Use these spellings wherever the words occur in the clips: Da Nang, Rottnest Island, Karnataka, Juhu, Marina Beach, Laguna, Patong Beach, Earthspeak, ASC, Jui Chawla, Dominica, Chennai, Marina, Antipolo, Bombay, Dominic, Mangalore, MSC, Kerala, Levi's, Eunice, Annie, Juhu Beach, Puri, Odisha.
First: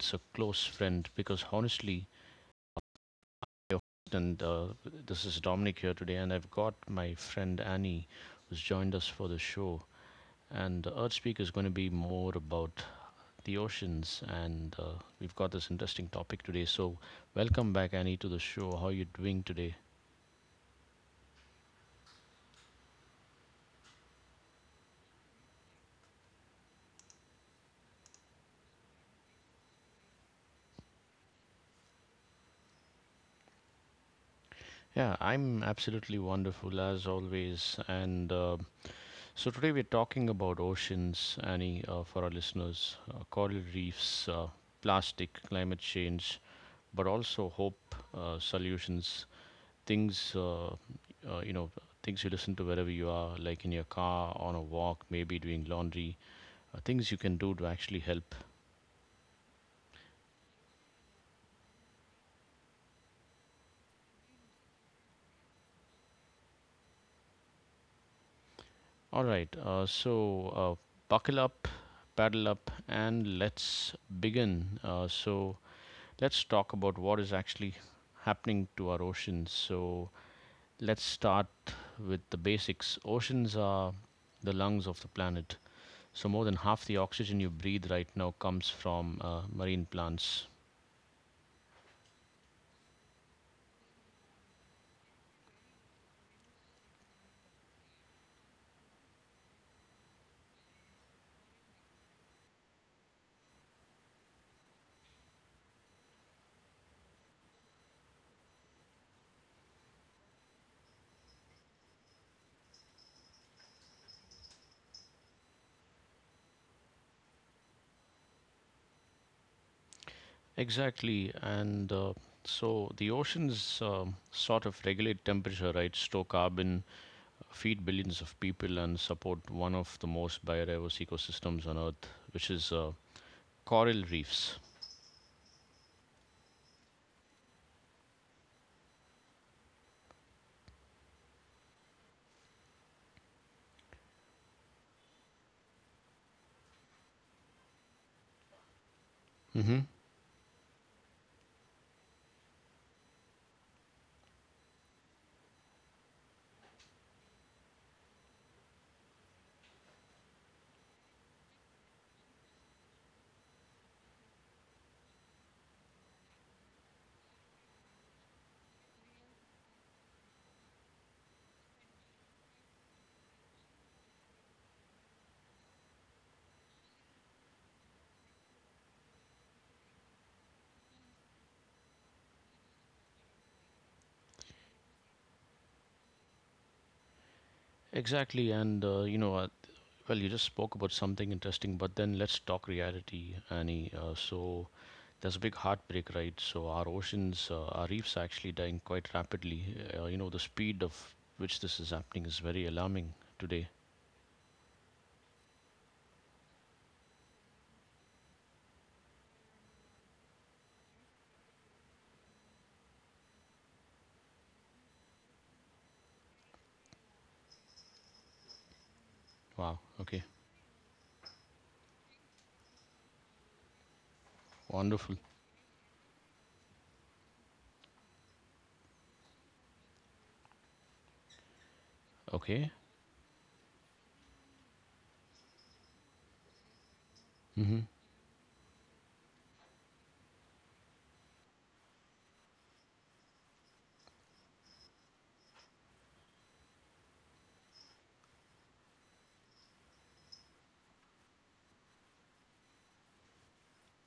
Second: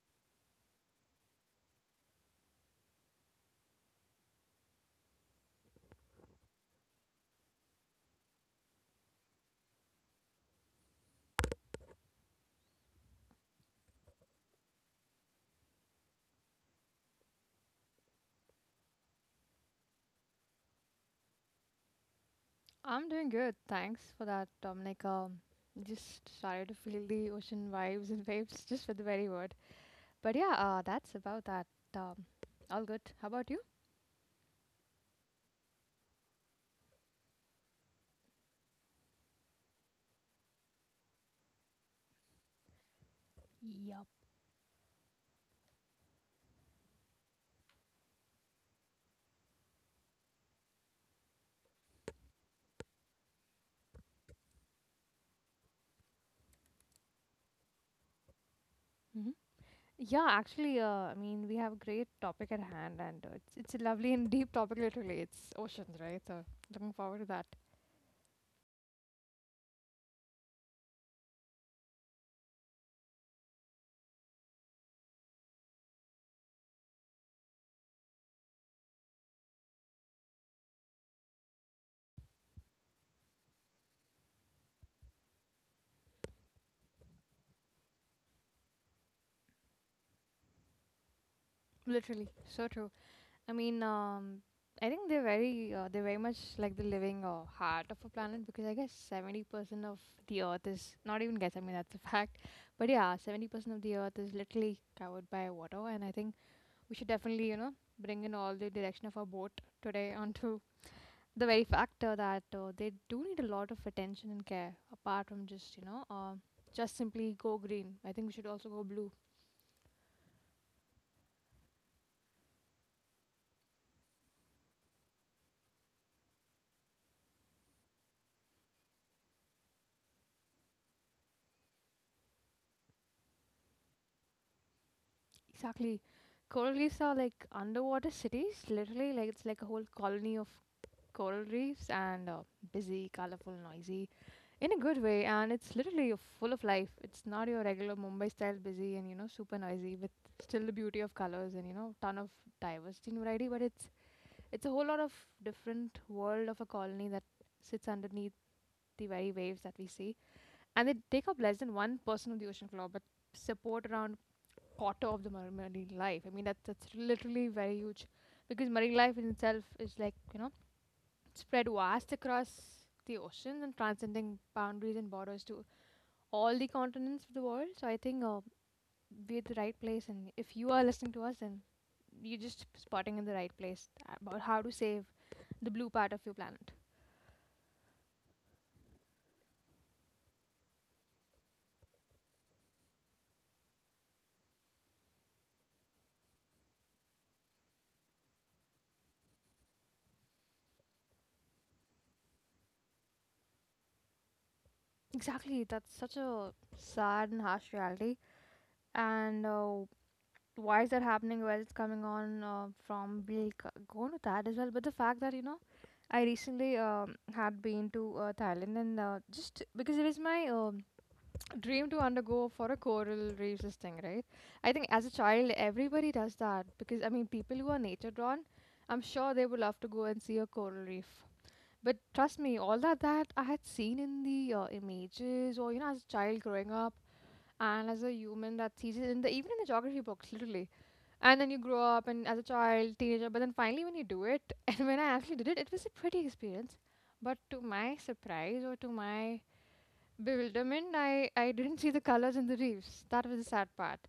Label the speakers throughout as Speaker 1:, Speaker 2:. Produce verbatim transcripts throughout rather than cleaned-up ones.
Speaker 1: it's a close friend because honestly, and uh, this is Dominic here today, and I've got my friend Annie who's joined us for the show. And uh, Earthspeak is going to be more about the oceans, and uh, we've got this interesting topic today. So, welcome back, Annie, to the show. How are you doing today?
Speaker 2: I'm doing good. Thanks for that, Dominic. Um, just started to feel the ocean vibes and waves just with the very word. But yeah, uh, that's about that. Um, all good. How about you?
Speaker 1: Yeah, I'm absolutely wonderful as always. And uh, so today we're talking about oceans, Annie, uh, for our listeners, uh, coral
Speaker 2: Yup.
Speaker 1: reefs, uh, plastic, climate change, but also hope, uh, solutions, things, uh, uh, you know, things you listen to wherever you are, like in your car, on a walk, maybe doing laundry, uh, things you can do to actually help.
Speaker 2: Hmm. Yeah, actually, uh, I mean, we have a great topic at hand, and uh, it's it's a lovely and deep topic. Literally, it's oceans, right? So looking forward to that.
Speaker 1: All right, uh, so uh, buckle up, paddle up, and let's begin. Uh, so let's talk about what is actually happening to our oceans. So let's start with the basics. Oceans are the lungs of the planet. So more than half the oxygen you breathe right now comes from uh, marine plants.
Speaker 2: Literally, so true. I mean, um, I think they're very uh, they're very much like the living uh, heart of a planet because I guess seventy percent of the Earth is not even guess. I mean, that's a fact. But yeah, seventy percent of the Earth is literally covered by water, and I think we should definitely you know bring in all the direction of our boat today onto the very factor that uh, they do need a lot of attention and care apart from just you know um just simply go green. I think we should also go blue.
Speaker 1: Exactly, and uh, so the oceans um, sort of regulate temperature, right? Store carbon, feed billions of people, and support one of the most biodiverse ecosystems on Earth, which is uh, coral reefs.
Speaker 2: Exactly. Coral reefs are like underwater cities, literally, like it's like a whole colony of coral reefs and uh, busy, colorful, noisy in a good way. And it's literally uh, full of life. It's not your regular Mumbai style busy and you know super
Speaker 1: Hmm.
Speaker 2: noisy with still the beauty of colors and you know ton of diversity and variety. But it's it's a whole lot of different world of a colony that sits underneath the very waves that we see, and they take up less than one percent of the ocean floor, but support around quarter of the mar- marine life. I mean, that, that's literally very huge because marine life in itself is like, you know, spread vast across the oceans and transcending boundaries and borders to all the continents of the world. So I think uh, we're at the right place. And if you are listening to us, then you're just spotting in the right place about how to save the blue part of your planet.
Speaker 1: Exactly, and uh, you know, uh, Well, you just spoke about something interesting, but then let's talk reality, Annie. Uh, so there's a big heartbreak, right? So our oceans, uh, our reefs are actually dying quite rapidly. Uh, you know, the speed of which this is happening is very alarming today.
Speaker 2: Exactly. That's such a sad and harsh reality. And uh, why is that happening, where it's coming on uh, from, we'll c- go into that as well. But the fact that, you know, I recently um, had been to uh, thailand and uh, just
Speaker 1: Wow.
Speaker 2: because it is
Speaker 1: Okay.
Speaker 2: my um dream to undergo for a coral reefs this thing, right? I think as a
Speaker 1: Wonderful.
Speaker 2: child everybody does that because I mean people who are nature drawn, I'm sure they would love to go and see a coral reef. But trust me,
Speaker 1: Okay.
Speaker 2: all that that I had seen in the uh, images or, you know, as a child growing up,
Speaker 1: Mm-hmm.
Speaker 2: and as a human that sees it in the even in the geography books literally, and then you grow up and as a child, teenager, but then finally when you do it, and when I actually did it, it was a pretty experience. But to my surprise or to my bewilderment, I, I didn't see the colors in the reefs. That was the sad part.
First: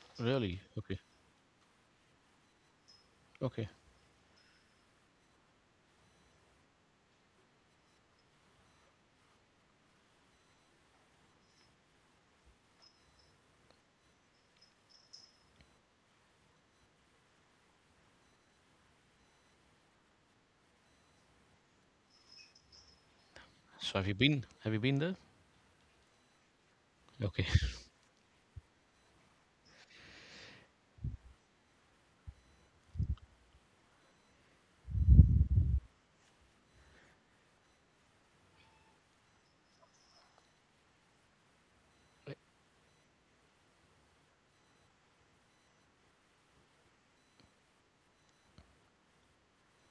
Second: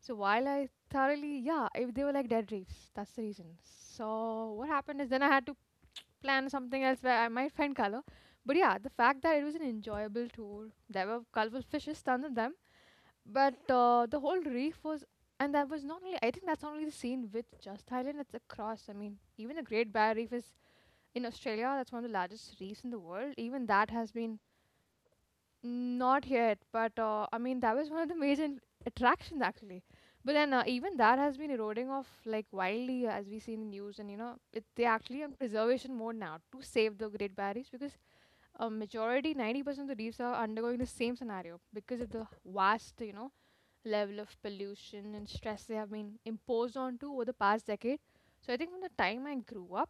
Speaker 2: So while
Speaker 1: Really?
Speaker 2: I
Speaker 1: Okay.
Speaker 2: thoroughly, yeah, if they were like dead reefs, that's the reason.
Speaker 1: Okay.
Speaker 2: So what happened is then I had to plan something else where I might find color. But yeah, the fact that it was an enjoyable tour, there were colorful fishes, tons of them, but uh, the whole reef was, and that was not only, I think that's not only the scene with just Thailand, it's across. I mean, even the Great Barrier Reef is in Australia, that's one of the largest reefs in the world. Even that
Speaker 1: So have
Speaker 2: has
Speaker 1: you
Speaker 2: been.
Speaker 1: been? Have you been there?
Speaker 2: Not yet, but uh, I
Speaker 1: Okay.
Speaker 2: mean, that was one of the major attractions actually. But then uh, even that has been eroding off like wildly uh, as we see in the news, and you know, it, they're actually on preservation mode now to save the Great Barriers because a majority, ninety percent of the reefs are undergoing the same scenario because of the vast, you know, level of pollution and stress they have been imposed onto over the past decade. So I think from the time I grew up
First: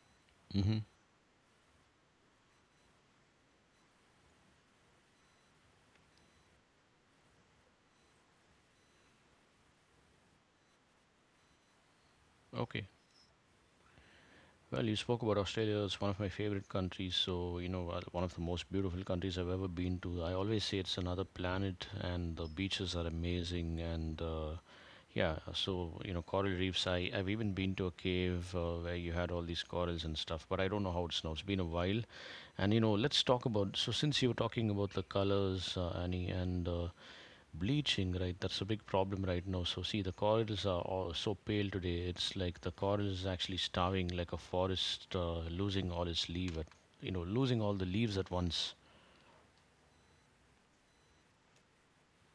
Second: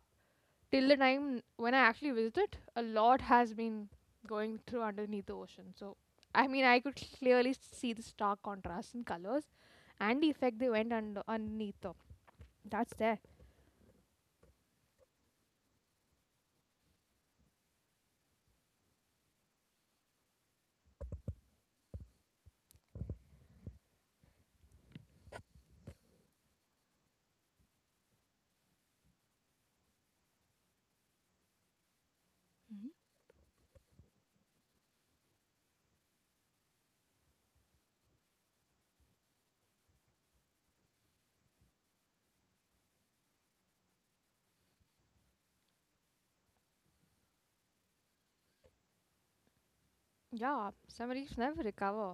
Speaker 1: Mm-hmm.
Speaker 2: till the time when I actually visited, a lot has been going through underneath the ocean. So I mean, I could clearly see the stark contrast in colors and the effect they went under underneath. Though.
Speaker 1: Okay.
Speaker 2: That's there.
Speaker 1: Well, you spoke about Australia. It's one of my favorite countries. So, you know, uh, one of the most beautiful countries I've ever been to. I always say it's another planet, and the beaches are amazing. And uh, yeah, so, you know, coral reefs. I, I've even been to a cave uh, where you had all these corals and stuff, but I don't know how it's now. It's been a while. And, you
Speaker 2: Mhm.
Speaker 1: know, let's talk about. So, since you were talking about the colors, uh, Annie. And uh, Bleaching, right? That's a big problem right now. So see, the corals are all so pale today. It's like the coral is actually starving, like a forest uh, losing all its leaf at, you know, losing all the leaves at once.
Speaker 2: Yeah, submarines never recover.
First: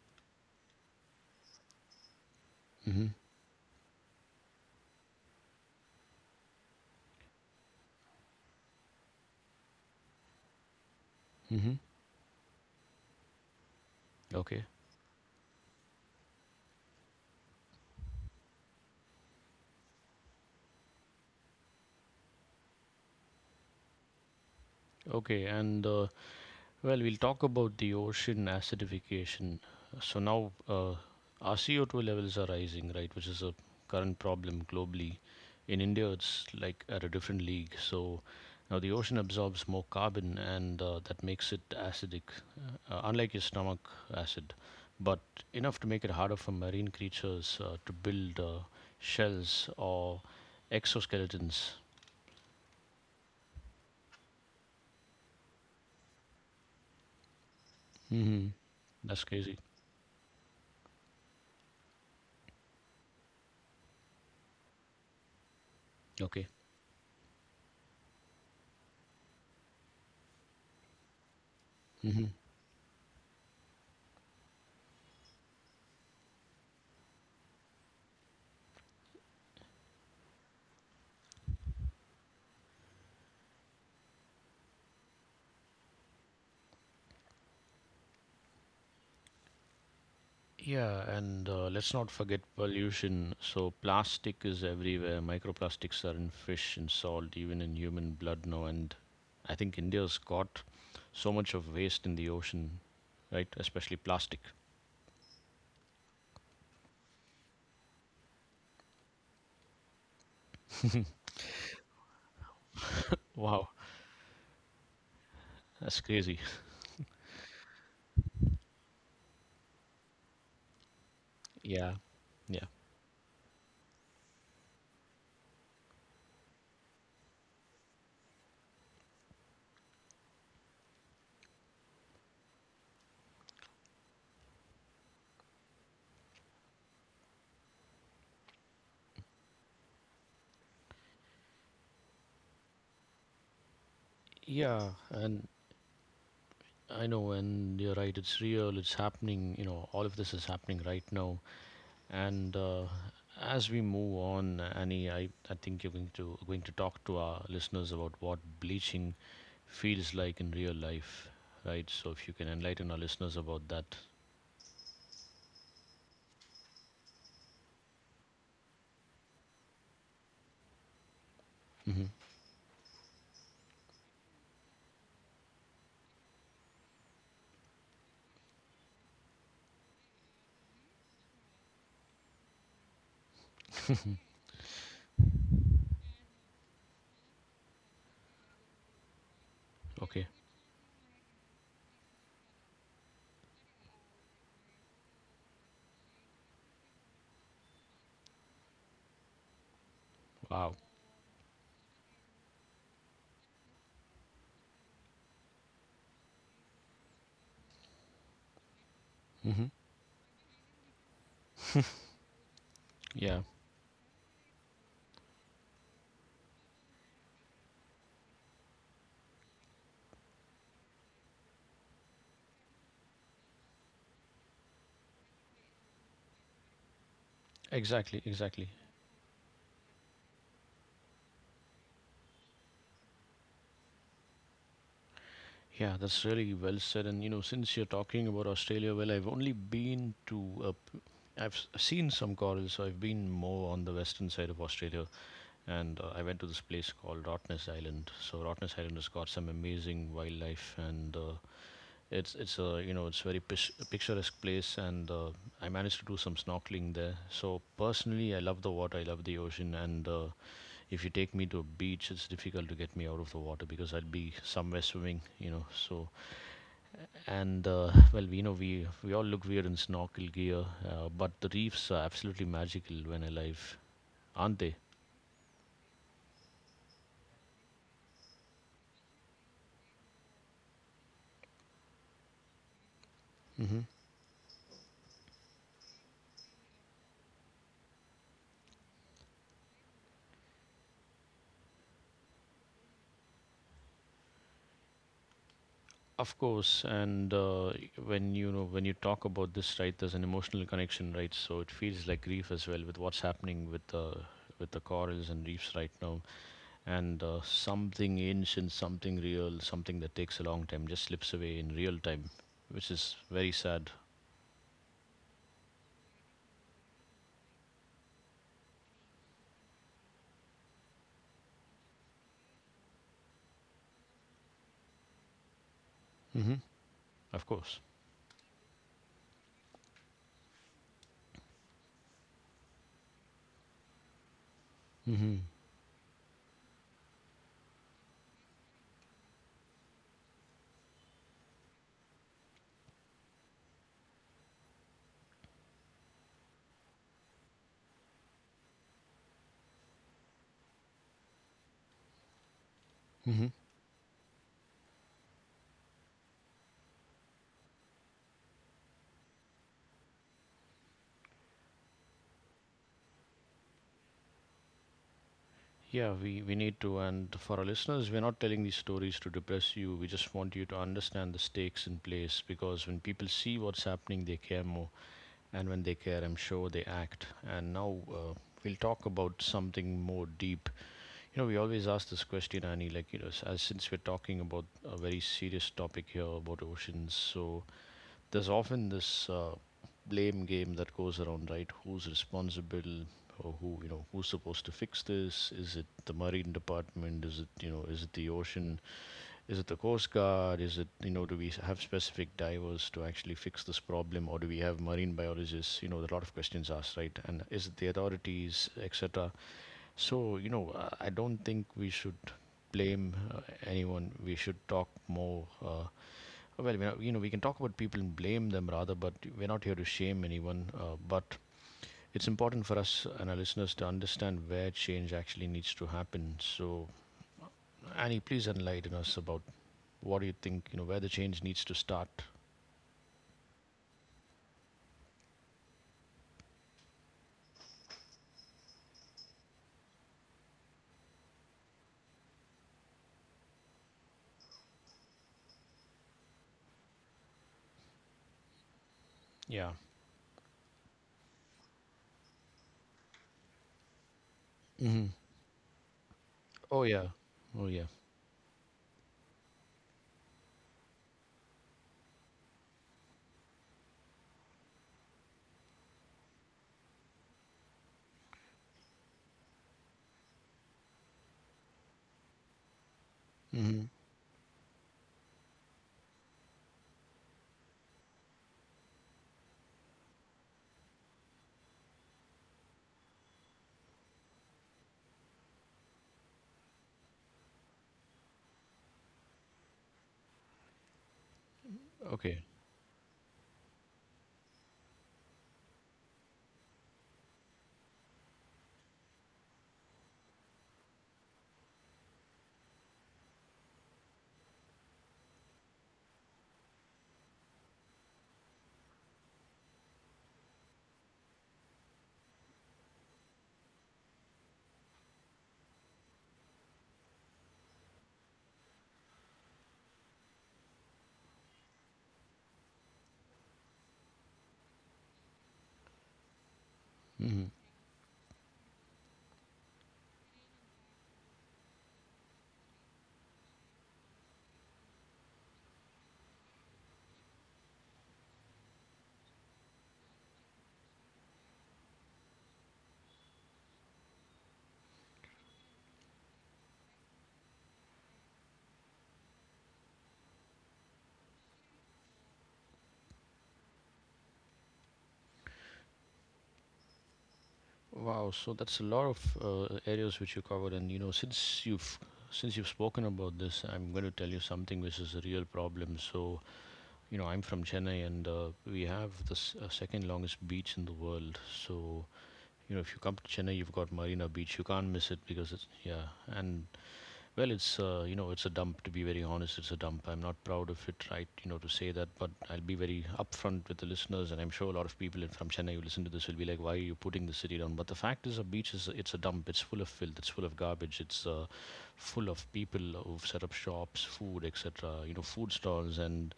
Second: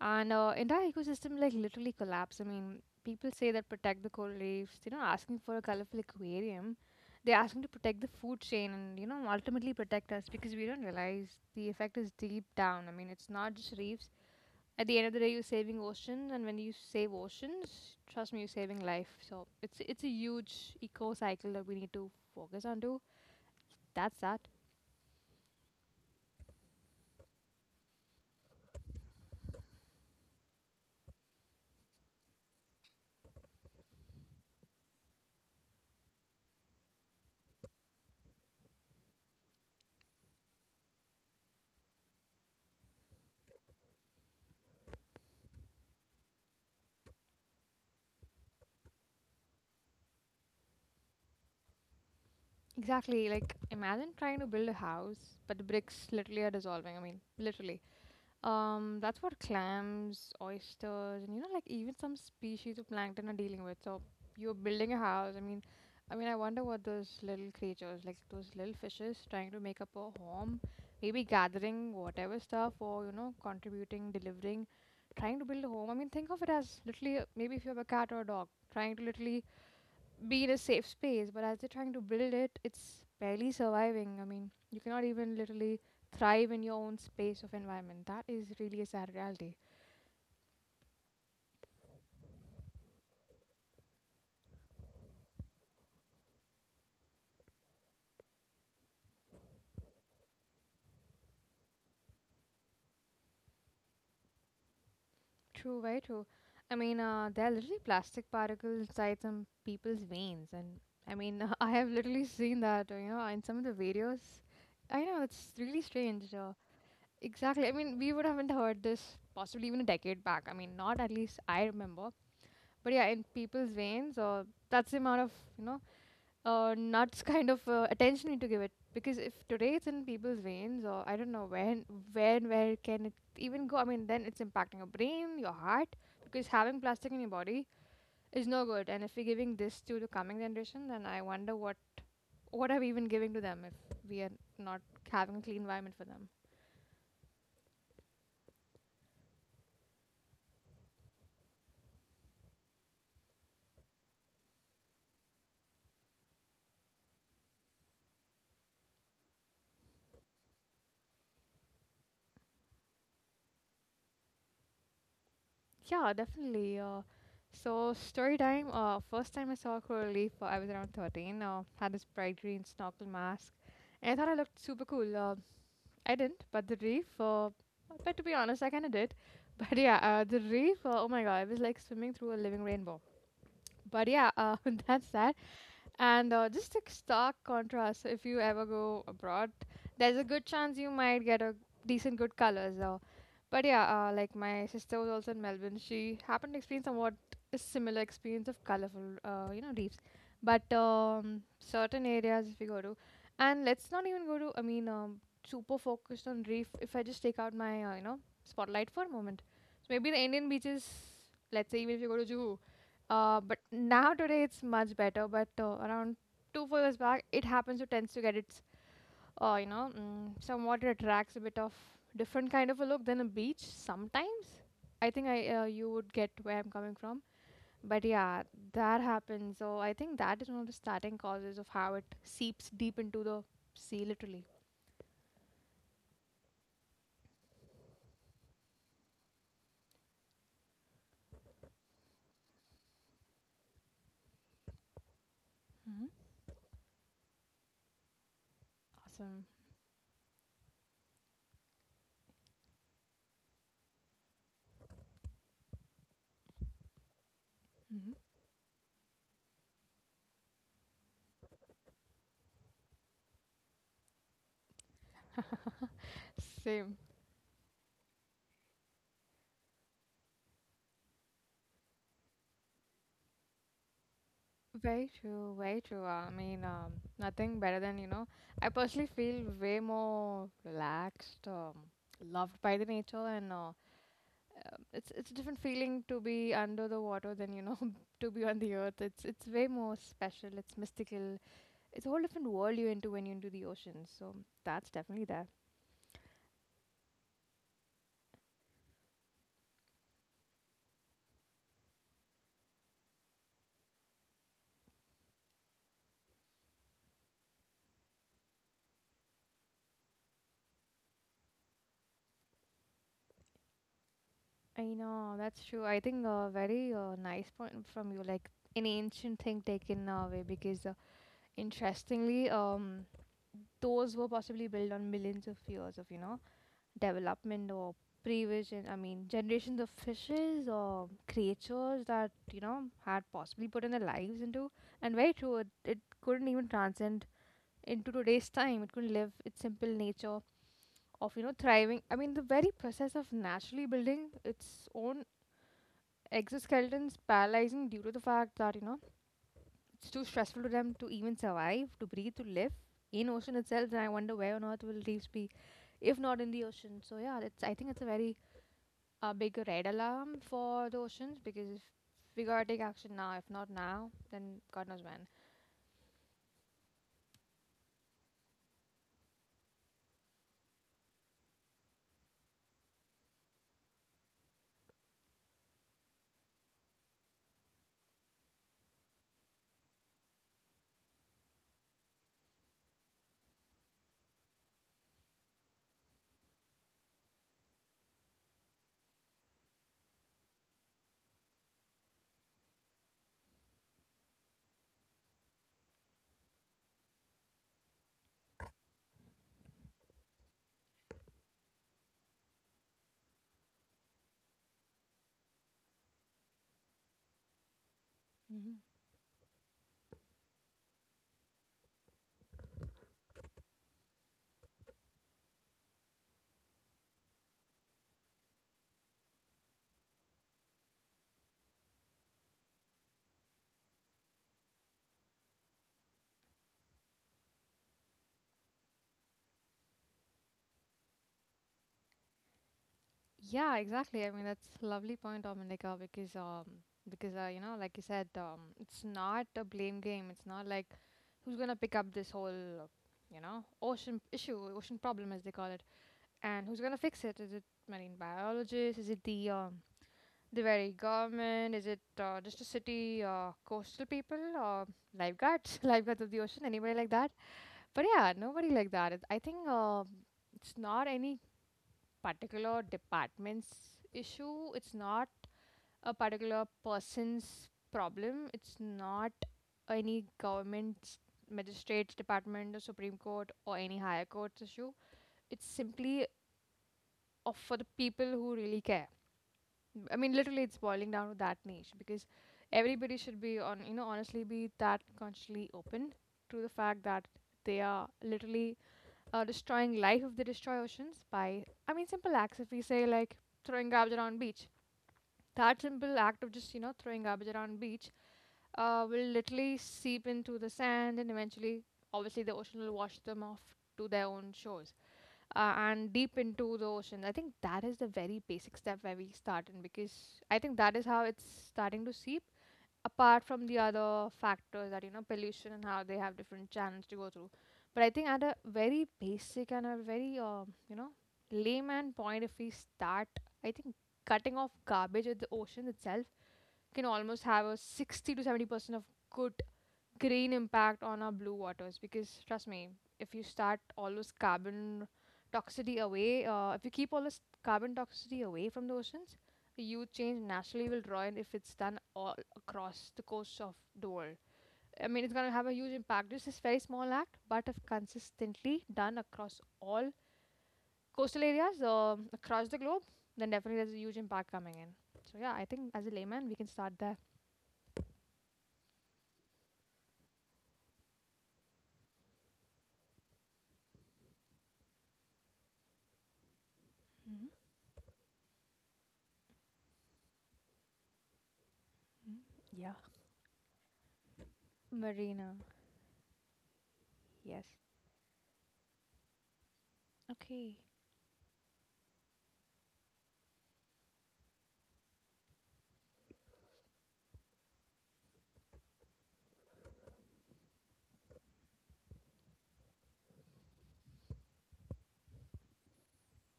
Speaker 2: And uh, entire ecosystem like literally collapse. I mean,
Speaker 1: Mm-hmm.
Speaker 2: people say that protect the coral reefs. They're not asking for a colorful aquarium. They're asking to protect the food chain and you know ultimately protect us because we don't realize the
Speaker 1: Mm-hmm.
Speaker 2: effect is deep down. I mean, it's not just reefs.
Speaker 1: Okay.
Speaker 2: At the end of the day, you're saving oceans, and when you save oceans, trust me, you're saving life. So it's it's a huge eco cycle that we need to focus on. To that's that.
Speaker 1: Okay. And uh, well, we'll talk about the ocean acidification. So now uh, our C O two levels are rising, right, which is a current problem globally. In India, it's like at a different league. So now the ocean absorbs more carbon and uh, that makes it acidic, uh, uh, unlike your stomach acid, but enough to make it harder for marine creatures uh, to build uh, shells or exoskeletons.
Speaker 2: Exactly. Like imagine trying to build a house, but the bricks literally are dissolving. I mean, literally.
Speaker 1: Hmm.
Speaker 2: Um, that's what
Speaker 1: That's crazy.
Speaker 2: clams, oysters, and, you know, like even some species of plankton are dealing with. So you're building a house. I mean, I mean, I wonder
Speaker 1: Okay.
Speaker 2: what those little creatures, like those little fishes, trying to make up a home, maybe gathering whatever
Speaker 1: Hmm.
Speaker 2: stuff, or, you know, contributing, delivering, trying to build a home. I mean, think of it as literally, uh, maybe if you have a cat or a dog, trying to literally be a safe space, but as they're trying to build it, it's barely surviving. I mean, you cannot even literally thrive in your own space of environment. That is really a sad reality.
Speaker 1: Yeah, and uh, let's not forget pollution. So, plastic is everywhere. Microplastics are in fish, in salt, even in human blood now. And I think India's got so much of waste in the ocean, right? Especially plastic.
Speaker 2: True, very true. I mean, uh, there are literally plastic particles inside some people's veins, and I mean, I have literally seen that, you know, in some of the
Speaker 1: Wow,
Speaker 2: videos. I know it's really
Speaker 1: that's
Speaker 2: strange. Uh,
Speaker 1: crazy.
Speaker 2: exactly. I mean, we would haven't heard this possibly even a decade back. I mean, not at least I remember.
Speaker 1: Yeah, yeah,
Speaker 2: But yeah, in people's veins, or that's the amount of, you know uh, nuts kind of uh, attention we need to give it. Because if today it's in people's veins or I don't know when, when where can it even go? I mean, then it's impacting your brain, your heart, because having plastic in your body is no good. And if we're giving this to the coming generation, then I wonder what what are we even giving to them if we are not
Speaker 1: yeah.
Speaker 2: having a clean
Speaker 1: And
Speaker 2: environment for them.
Speaker 1: I know, and you're right. It's real. It's happening. You know, all of this is happening right now. And uh, as we move on, Annie, I, I think you're going to going to talk to our listeners about what bleaching feels like in real life, right? So if you can enlighten our listeners about that.
Speaker 2: Yeah, definitely. Uh, so story time. Uh, first time I saw a coral reef, uh, I was around thirteen, uh, had this
Speaker 1: Hmm.
Speaker 2: bright green snorkel mask and I thought I looked super cool. Uh, I didn't, but the reef, uh, but to be honest, I kind of did. But yeah, uh, the reef, uh, oh my god, I was like swimming through a living rainbow. But yeah, uh, that's that. And uh, just a stark contrast, if you ever go abroad, there's a good
Speaker 1: Okay.
Speaker 2: chance you might get a decent good colors. Uh, but yeah, uh, like my sister was also in Melbourne. She happened to experience somewhat a similar experience of colorful, uh, you know, reefs. But
Speaker 1: Wow.
Speaker 2: um, certain areas, if you go to, and let's not even go to, I mean, um, super focused on reef. If I just take out my, uh, you know, spotlight for a moment. So
Speaker 1: Hmm.
Speaker 2: maybe the Indian beaches, let's say even if you go to Juhu, uh, but
Speaker 1: Yeah.
Speaker 2: now today it's much better. But uh, around two four years back, it happens to tends to get its uh, you know mm, somewhat it attracts a bit of different kind of a look than a beach sometimes. I think I uh, you would get where I'm coming from. But
Speaker 1: Exactly.
Speaker 2: yeah,
Speaker 1: Exactly.
Speaker 2: that happens. So I think that is one of the starting causes of how it seeps deep into the sea, literally.
Speaker 1: Yeah, that's really well said. And you know, since you're talking about Australia, well, I've only been to, uh, p- I've s- seen some corals, so I've been more on the western side of Australia,
Speaker 2: Hmm.
Speaker 1: and uh, I went to this place called Rottnest Island. So Rottnest Island has
Speaker 2: Awesome.
Speaker 1: got some amazing wildlife, and uh, it's it's a you know it's very pish- picturesque place, and uh, I managed to do some snorkeling there. So
Speaker 2: Hmm.
Speaker 1: personally, I love the water, I love the ocean, and uh, if you take me to a beach, it's difficult to get me out of the water because I'd be somewhere swimming, you know. So
Speaker 2: Same.
Speaker 1: and uh, well, we know we we all look weird in snorkel gear, uh, but the reefs are absolutely magical when alive, aren't they?
Speaker 2: Very true, very true. I mean, um, nothing better than, you know, I personally feel way more relaxed, um, loved by the nature, and uh, um,
Speaker 1: Hmm.
Speaker 2: it's it's a different feeling to be under the water than, you know, to be on the earth. It's it's way more special. It's mystical. It's a whole different world you're into when you're into the ocean. So that's definitely there.
Speaker 1: Of course, and uh, when you know when you talk about this, right, there's an emotional connection, right? So it feels like grief as well with what's happening with the with the corals and reefs right now, and uh, something ancient, something real, something that takes a long time just slips away in real time, which is very sad.
Speaker 2: I know that's true. I think a very uh, nice point from you, like an ancient thing taken away because. uh, Interestingly, um, those were possibly built on millions of years of you know
Speaker 1: Mm-hmm. Of
Speaker 2: development or
Speaker 1: course.
Speaker 2: prevision. I mean generations of fishes or creatures that you know had possibly put in their lives into. And very
Speaker 1: Mm-hmm.
Speaker 2: true, it, it couldn't even transcend into today's time. It couldn't live its simple nature of you know thriving. I mean the very process of naturally building its own exoskeletons, paralyzing due to the fact that you know it's too stressful to them to even survive, to breathe, to live in ocean
Speaker 1: Mm-hmm.
Speaker 2: itself. And I wonder where on earth will reefs be, if not in the ocean. So yeah, that's I think it's a very uh, big red alarm for the oceans because if we gotta take action now. If not now, then God knows when.
Speaker 1: Yeah, we, we need to. And for our listeners, we're not telling these stories to depress you. We just want you to understand the stakes in place because when people see what's happening, they care more. And when they care, I'm sure they act. And now uh, we'll talk about something more deep. You know, we always ask this question, Annie, like, you know, s- as since we're talking about a very serious topic here about oceans. So there's often this uh, blame game that goes around, right? Who's responsible? Or who you know who's supposed to fix this? Is it the marine department? Is it, you know is it the ocean? Is it the Coast Guard? Is it, you know, do we have specific divers to actually fix this problem, or do we have marine biologists? You know, there are a lot of questions asked, right? And is it the
Speaker 2: Hmm.
Speaker 1: authorities, et cetera? So, you know, uh, I don't think we should blame uh, anyone. We should talk more. Uh, well, we're not, you know, we can talk about people and blame them rather, but we're not here to shame anyone. Uh, but it's important for us and our listeners to understand where change actually needs to happen. So, Annie, please enlighten us about what do you think? You know, where the change needs to start?
Speaker 2: Yeah, exactly. I mean, that's a lovely point, Dominica, because um, because uh, you know, like you said, um, it's not a blame game. It's not like who's gonna pick up this whole, uh, you know, ocean issue, ocean problem as they call it. And who's gonna fix it? Is it marine biologists? Is it the um,
Speaker 1: Yeah.
Speaker 2: the very government? Is it uh, just a city uh, coastal people or
Speaker 1: Mm-hmm.
Speaker 2: lifeguards, lifeguards of the ocean? Anybody
Speaker 1: Oh
Speaker 2: like
Speaker 1: yeah.
Speaker 2: that?
Speaker 1: Oh
Speaker 2: But
Speaker 1: yeah.
Speaker 2: yeah, nobody like that. It- I think uh, it's not any particular department's issue. It's not a particular person's problem. It's not any government's magistrate's department or Supreme Court or any
Speaker 1: Mm-hmm.
Speaker 2: higher court's issue. It's simply of for the people who really care. I mean, literally, it's boiling down to that niche because everybody should be on, you know, honestly, be that consciously open to the fact that they are literally uh, destroying life if they destroy oceans by, I mean, simple
Speaker 1: Okay.
Speaker 2: acts. If we say like throwing garbage around beach, that simple act of just you know throwing garbage around beach uh, will literally seep into the sand and eventually, obviously, the ocean will wash them off to their own shores uh, and deep into the ocean. I think that is the very basic step where we start in because I think that is how it's starting to seep. Apart from the other factors that you know pollution and how they have different channels to go through, but I think at a very basic and a very uh, you know layman point, if we start, I think cutting off garbage at the ocean itself can almost
Speaker 1: Mm-hmm.
Speaker 2: have a sixty to seventy percent of good green impact on our blue waters because trust me, if you start all those carbon toxicity away uh, if you keep all this carbon toxicity away from the oceans, the huge change naturally will draw in if it's done all across the coasts of the world. I mean, it's going to have a huge impact. This is very small act, but if consistently done across all coastal areas um across the globe, then definitely there's a huge impact coming in. So yeah, I think as a layman we can start there.
Speaker 1: Wow. So that's a lot of uh, areas which you covered, and you know, since you've since you've spoken about this, I'm going to tell you something which is a real problem. So, you know,
Speaker 2: Mm-hmm.
Speaker 1: I'm from Chennai, and uh, we have the s- uh, second longest beach in the world. So,
Speaker 2: Yeah.
Speaker 1: you know, if you come to Chennai, you've got Marina Beach. You can't miss it
Speaker 2: Marina,
Speaker 1: because it's yeah, and
Speaker 2: yes.
Speaker 1: well, it's uh, you know, it's a dump. To be very honest, it's a dump. I'm not
Speaker 2: Okay.
Speaker 1: proud of it, right? You know, to say that, but I'll be very upfront with the listeners, and I'm sure a lot of people in- from Chennai who listen to this will be like, "Why are you putting the city down?" But the fact is, a beach is it's a dump. It's full of filth. It's full of garbage. It's uh, full of people who've set up shops, food, et cetera. You know, food stalls, and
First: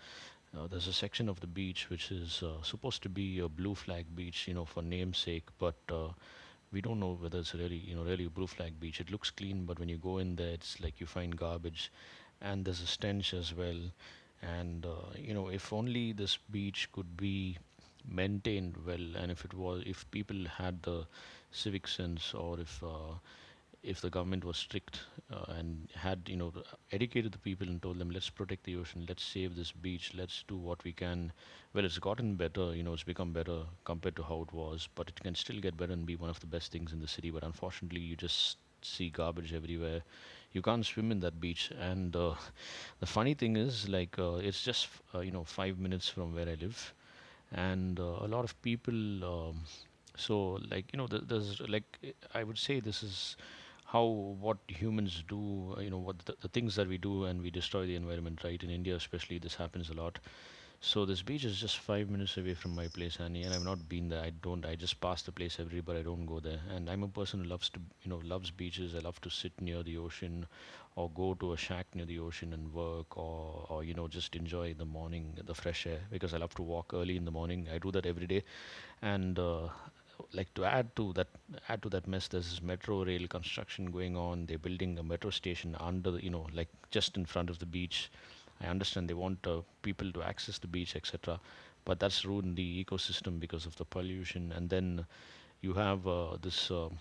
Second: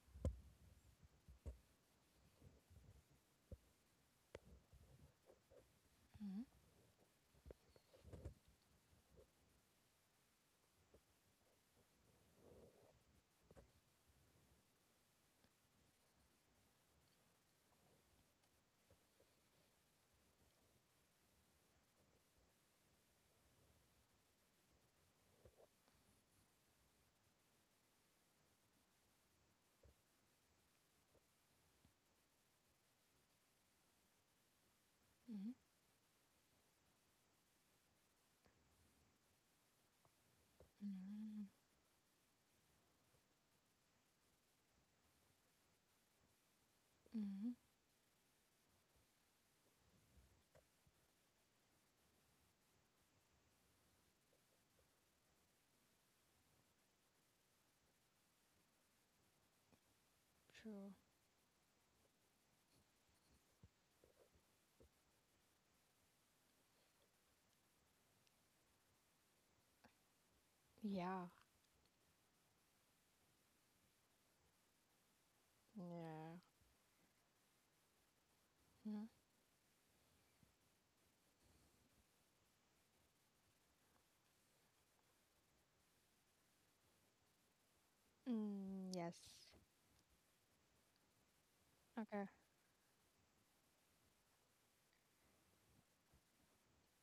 Speaker 1: uh, there's a section of the beach which is uh, supposed to be a blue flag beach, you know, for namesake, but uh,
Speaker 2: Mhm.
Speaker 1: we don't know whether it's really you know really a blue flag beach. It looks clean, but when you go in there, it's like you find garbage, and there's a stench as well. And uh, you know, if only this beach could be maintained well, and if it was, if people had the civic sense, or if uh, if the government was strict uh, and had you know educated the people and told them, let's protect the ocean, let's save this beach, let's do what we can. Well, it's gotten better. You know, it's become better compared to how it was, but it can
Speaker 2: Mhm.
Speaker 1: still get better and be one of the best things in the city. But unfortunately, you just see garbage everywhere. You can't swim in that
Speaker 2: Mhm.
Speaker 1: beach, and uh, the funny thing is, like, uh, it's just uh, you know five minutes from where I live,
Speaker 2: Mhm.
Speaker 1: and uh, a lot of people, um, so like, you know th- there's like, eh, I would say this is how, what humans do, uh, you know, what the, the things that we do, and we destroy the environment, right? In India, especially, this happens a lot.
Speaker 2: True.
Speaker 1: So this beach is just five minutes away from my place, Annie, and I've not been there. I don't. I just pass the place every, but I don't go there. And I'm a person who loves to, you know, loves beaches. I love to sit near the ocean, or
Speaker 2: Yeah.
Speaker 1: go to a shack near the ocean and work, or, or you know, just enjoy the morning, the fresh air. Because I
Speaker 2: Yeah.
Speaker 1: love to walk early in the morning. I do that every day,
Speaker 2: Mhm.
Speaker 1: and uh, like to add to that add to that mess. There's this metro rail construction going on. They're building a metro station under the, you know like just in front of the beach. I
Speaker 2: Mm,
Speaker 1: understand
Speaker 2: yes.
Speaker 1: they want uh, people to access the beach, etc. But
Speaker 2: Okay.
Speaker 1: that's ruined the ecosystem because of the pollution. And then you have uh, this um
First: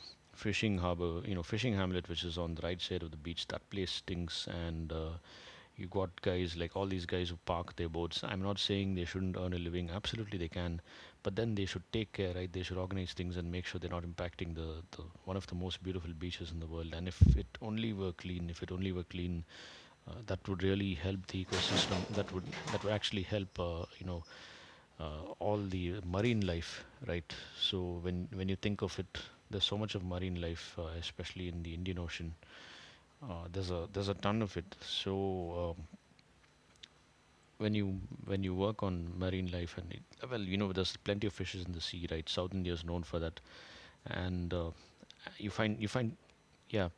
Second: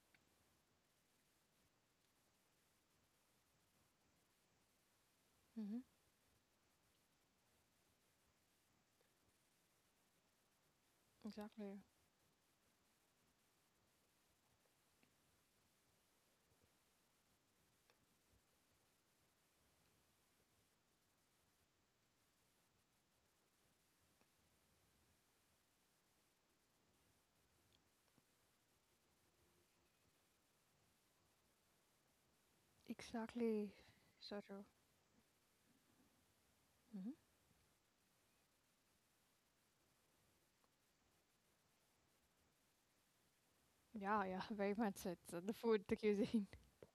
Speaker 1: fishing harbor, you know fishing hamlet, which is on the right side of the beach. That place stinks, and uh,
Speaker 2: Mhm.
Speaker 1: you got guys like all these guys who park their boats. I'm not saying they shouldn't earn a living. Absolutely, they can, but then they
Speaker 2: Exactly.
Speaker 1: should take care, right? They should organize things and make sure they're not impacting the, the one of the most beautiful beaches in the world. And if it only were clean, if it only were clean, uh, that would really help the ecosystem. That would that would actually help, uh, you know, uh, all the marine life, right? So when when you think of it, there's so much of marine life, uh, especially in the Indian Ocean. Uh,
Speaker 2: Exactly.
Speaker 1: there's a there's a
Speaker 2: So
Speaker 1: ton of
Speaker 2: true.
Speaker 1: it. So um,
Speaker 2: Mhm.
Speaker 1: when you when you work on marine life and it, well, you know there's plenty of fishes in the sea, right? South India is known for that.
Speaker 2: Yeah. Yeah.
Speaker 1: And uh,
Speaker 2: Very much. It's uh,
Speaker 1: you
Speaker 2: the
Speaker 1: find
Speaker 2: food,
Speaker 1: you
Speaker 2: the
Speaker 1: find.
Speaker 2: cuisine.
Speaker 1: Yeah.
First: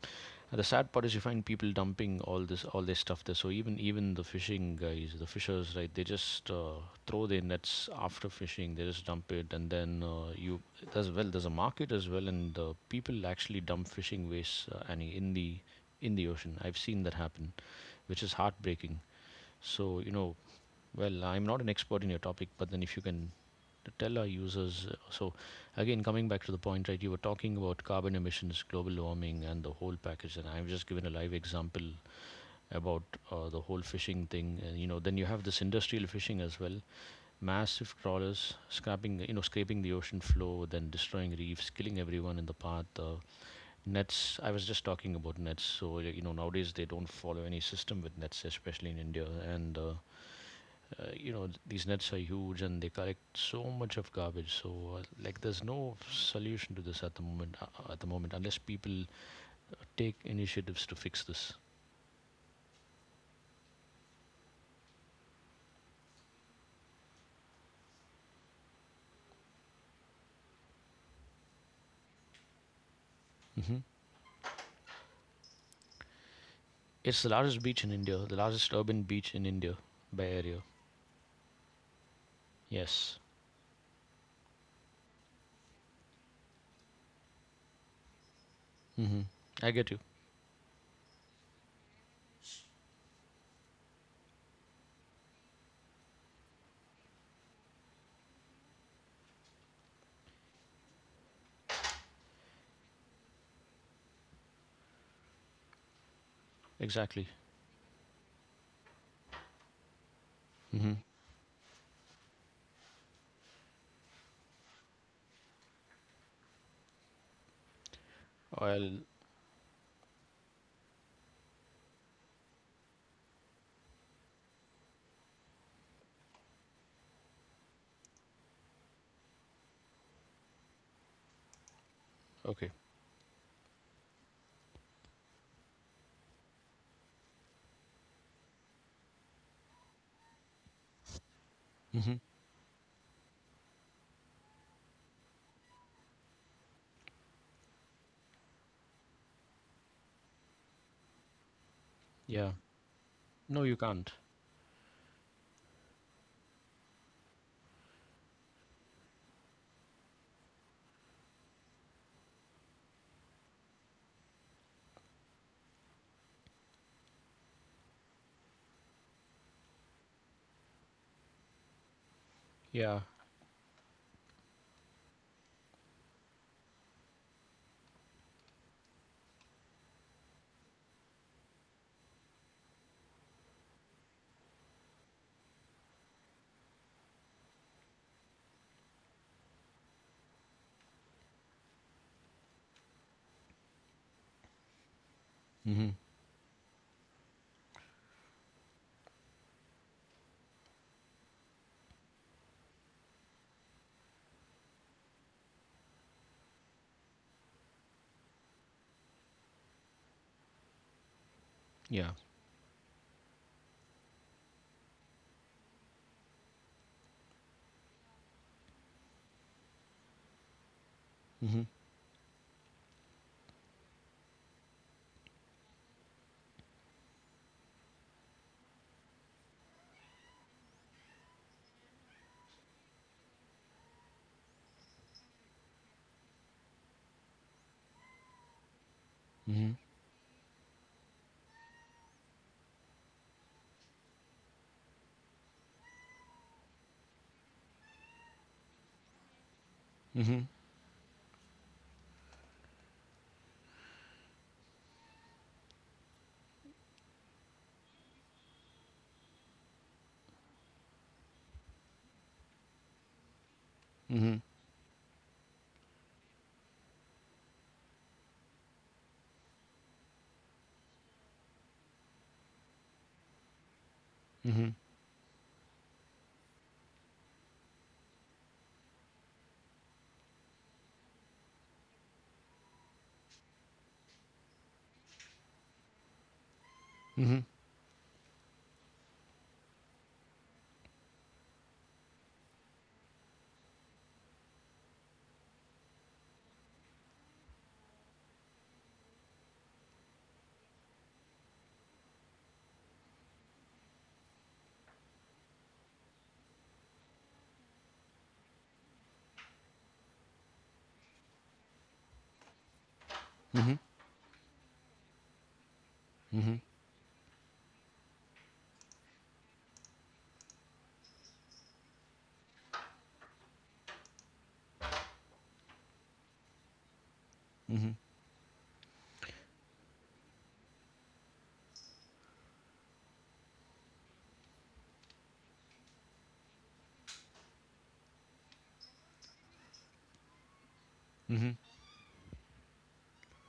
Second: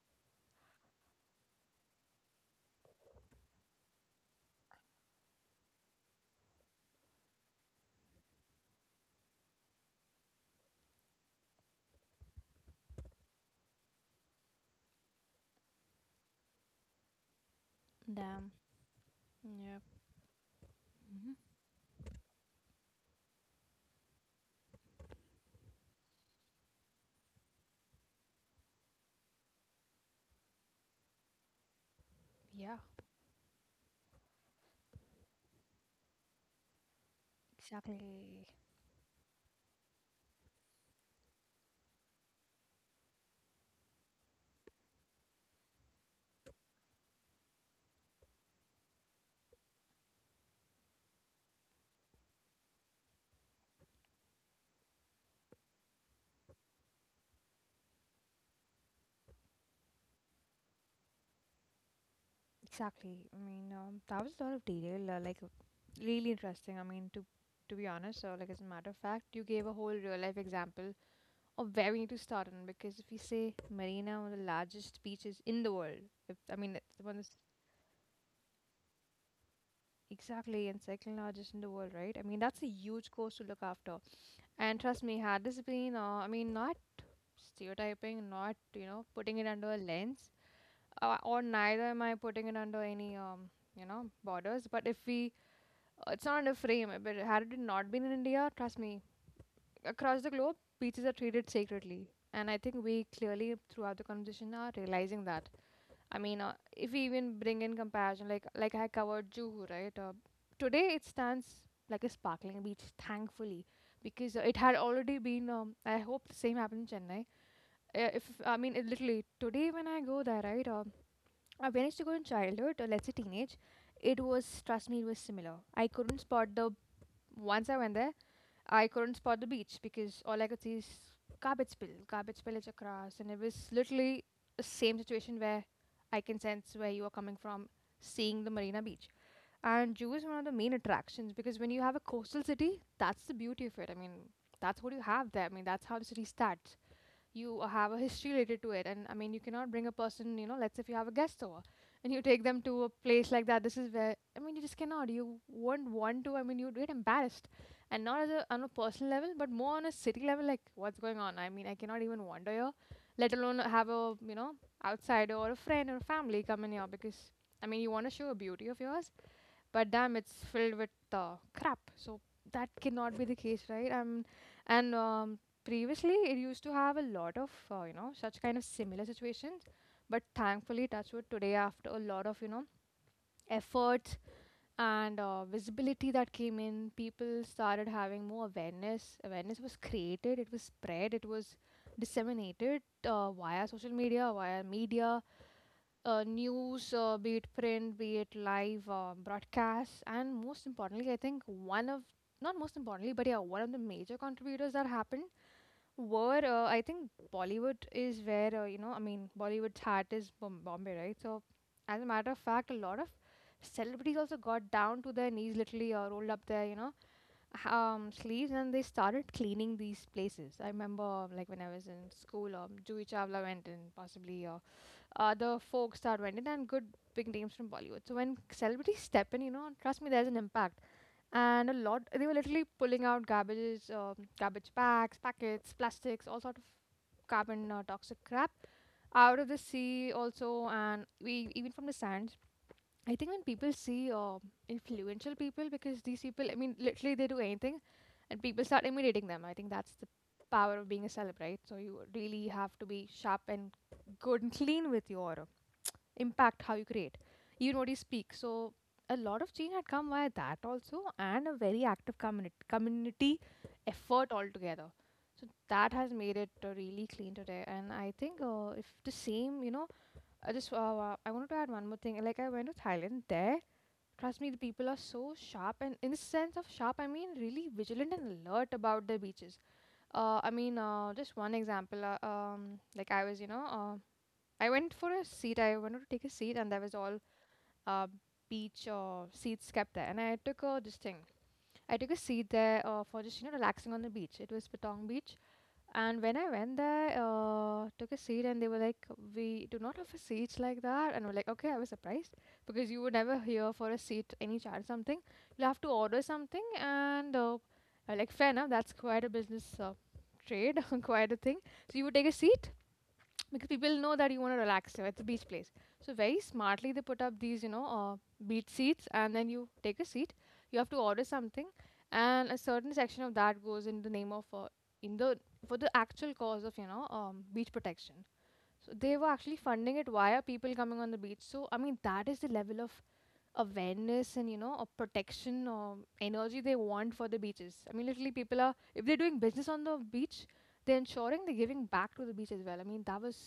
Speaker 1: And the sad part is, you find people dumping all this all this stuff there. So even even the fishing guys, the fishers, right? They just uh, throw their nets after fishing. They just dump it. And then uh, you as well, there's a market as well. And uh, people actually dump fishing waste, uh, Annie, in the in the ocean. I've seen that happen, which is
Speaker 2: Damn.
Speaker 1: heartbreaking.
Speaker 2: Yeah.
Speaker 1: so you know well,
Speaker 2: Mhm.
Speaker 1: I'm not an expert in your topic, but then if you can tell our users, uh, so again, coming back to the point, right, you were talking about carbon emissions, global warming, and the whole package. And I've just given a live example
Speaker 2: Yeah.
Speaker 1: about uh, the whole fishing thing. And, you know, then you have this industrial fishing as well, massive
Speaker 2: Exactly.
Speaker 1: trawlers scraping, you know, scraping the ocean floor, then destroying reefs, killing everyone in the path. Uh, nets, I was just talking about nets. So, you know, nowadays they don't follow any system with nets, especially in India. And uh, uh, you know these nets are huge, and they collect so much of garbage. So, uh, like, there's no solution to this at the moment, uh, uh, at the moment, unless people take initiatives to fix this.
Speaker 2: Exactly. I mean, um, that was a lot of detail. Uh, like, really interesting. I mean, to to be honest, so like as a matter of fact, you gave a whole real life example or where we need to start on because if we say
Speaker 1: Hmm.
Speaker 2: Marina, one of the largest beaches in the world, if I mean it's the one
Speaker 1: It's the
Speaker 2: that's
Speaker 1: largest beach in India, the largest urban beach in India, by area.
Speaker 2: exactly. And second largest in the world, right? I mean that's a huge
Speaker 1: Yes.
Speaker 2: coast to look after. And trust me, had this been uh, I mean not stereotyping, not you know
Speaker 1: Hmm.
Speaker 2: putting it
Speaker 1: I
Speaker 2: under a
Speaker 1: get you.
Speaker 2: lens, uh, or neither am I putting it under any um you know borders. But if we uh, it's not under frame but had it not been in India, trust me, across the globe beaches are treated sacredly. And I think we clearly throughout the conversation are realizing that. I mean, uh, if we
Speaker 1: Exactly.
Speaker 2: even bring in comparison, like like I covered Juhu, right? Uh, today
Speaker 1: Hmm.
Speaker 2: it stands like a sparkling beach, thankfully, because uh, it had already been. Um, I hope the same happened in Chennai. Uh, if I mean, it
Speaker 1: Well,
Speaker 2: literally today when I go there, right? Uh, uh, when I used to go in childhood, or let's say teenage, it was trust me, it was similar. I couldn't spot the Once I went there, I couldn't spot the beach because all I could see is garbage spill, garbage
Speaker 1: okay.
Speaker 2: spillage across, and it was literally the same situation where I can sense where you are coming from, seeing the Marina Beach. And Jew is one of the main attractions because when you have a
Speaker 1: Hmm.
Speaker 2: coastal city, that's the beauty of it. I mean, that's what you have there. I mean, that's how the city starts. You have a history related to it. And I mean you cannot bring a person, you know let's say if you have a guest over and you take
Speaker 1: Yeah,
Speaker 2: them to a place like
Speaker 1: no,
Speaker 2: that.
Speaker 1: you
Speaker 2: This is
Speaker 1: can't.
Speaker 2: where I mean you just cannot, you won't want to. I mean you'd get embarrassed. And not as a on a personal level but more on a city level, like what's going on. I mean I cannot even wander here, let alone have a you know outsider or a friend or a family come in here because I mean you want to show a beauty of yours, but damn it's filled with uh, crap. So that
Speaker 1: Yeah.
Speaker 2: cannot be the case, right? Um, and um, previously it used to have a lot of uh, you know such kind of similar situations, but thankfully that's what today after a lot of you know effort and uh, visibility that came in, people started having more awareness. Awareness was created, it was spread, it was disseminated uh, via social media, via media
Speaker 1: Hmm.
Speaker 2: uh, news, uh, be it print, be it live uh, broadcasts, and most importantly, I think one of not most importantly, but yeah, one of the major contributors that happened were uh, I think Bollywood is where uh, you know I mean Bollywood's heart is Bom- Bombay, right? So as a
Speaker 1: Yeah.
Speaker 2: matter of fact, a lot of celebrities also got down to their knees, literally uh, rolled up their you know h- um, sleeves, and they started cleaning these places. I remember like
Speaker 1: Hmm.
Speaker 2: when I was in school, um, Jui Chawla went and possibly. Uh, other folk star vendors and good big names from Bollywood. So when celebrities step in, you know, trust me, there's an impact. And a lot, they were literally pulling out garbages, um, garbage bags, packets, plastics, all sort of carbon uh, toxic crap out of the
Speaker 1: Hmm.
Speaker 2: sea also, and we even from the sands. I think when people see uh, influential people, because these people, I mean, literally they do anything, and people start imitating them. I think that's the
Speaker 1: Hmm.
Speaker 2: power of being a celeb, right? So you really have to be sharp and good and clean with your impact how you create, even what you speak. So a lot of change had come via that also, and a very active community community effort
Speaker 1: Hmm.
Speaker 2: altogether. So that has made it uh, really clean today, and I think uh, if the same, you know, I just uh, uh, I wanted to add one more thing. Like I went to Thailand there. Trust me, the
Speaker 1: Hmm.
Speaker 2: people are so sharp, and in the sense of sharp, I mean really vigilant and alert about their beaches. Uh, I mean, uh, just one example. Uh, um, like I was, you know, uh, I went for a seat. I wanted to take a seat, and there was all
Speaker 1: Hmm.
Speaker 2: uh, beach or seats kept there, and I took a this thing. I took a seat there uh, for just you know relaxing on the beach. It was Patong Beach, and when I went there, uh, took a seat, and they were like, "We do not offer seats like that," and I was like, "Okay," I was surprised because you would never hear for a seat any charge something. You have to order something, and uh, I was like fair enough, that's quite a business uh, trade, quite a thing. So you would take a seat, because
Speaker 1: Hmm.
Speaker 2: people know that you want to relax there. It's a beach place. So very smartly they put up these, you know, uh, beach seats, and then you take a seat. You have to order something, and a certain section of that goes in the name of uh, in the for the actual cause of you know um, beach
Speaker 1: Hmm.
Speaker 2: protection. So they were actually funding it via people coming on the beach. So I mean that is the level of awareness and you know a protection or energy they want for the beaches. I mean, literally, people are if they're doing business on the beach, they're ensuring
Speaker 1: Hmm.
Speaker 2: they're giving back to the beach as well. I mean, that was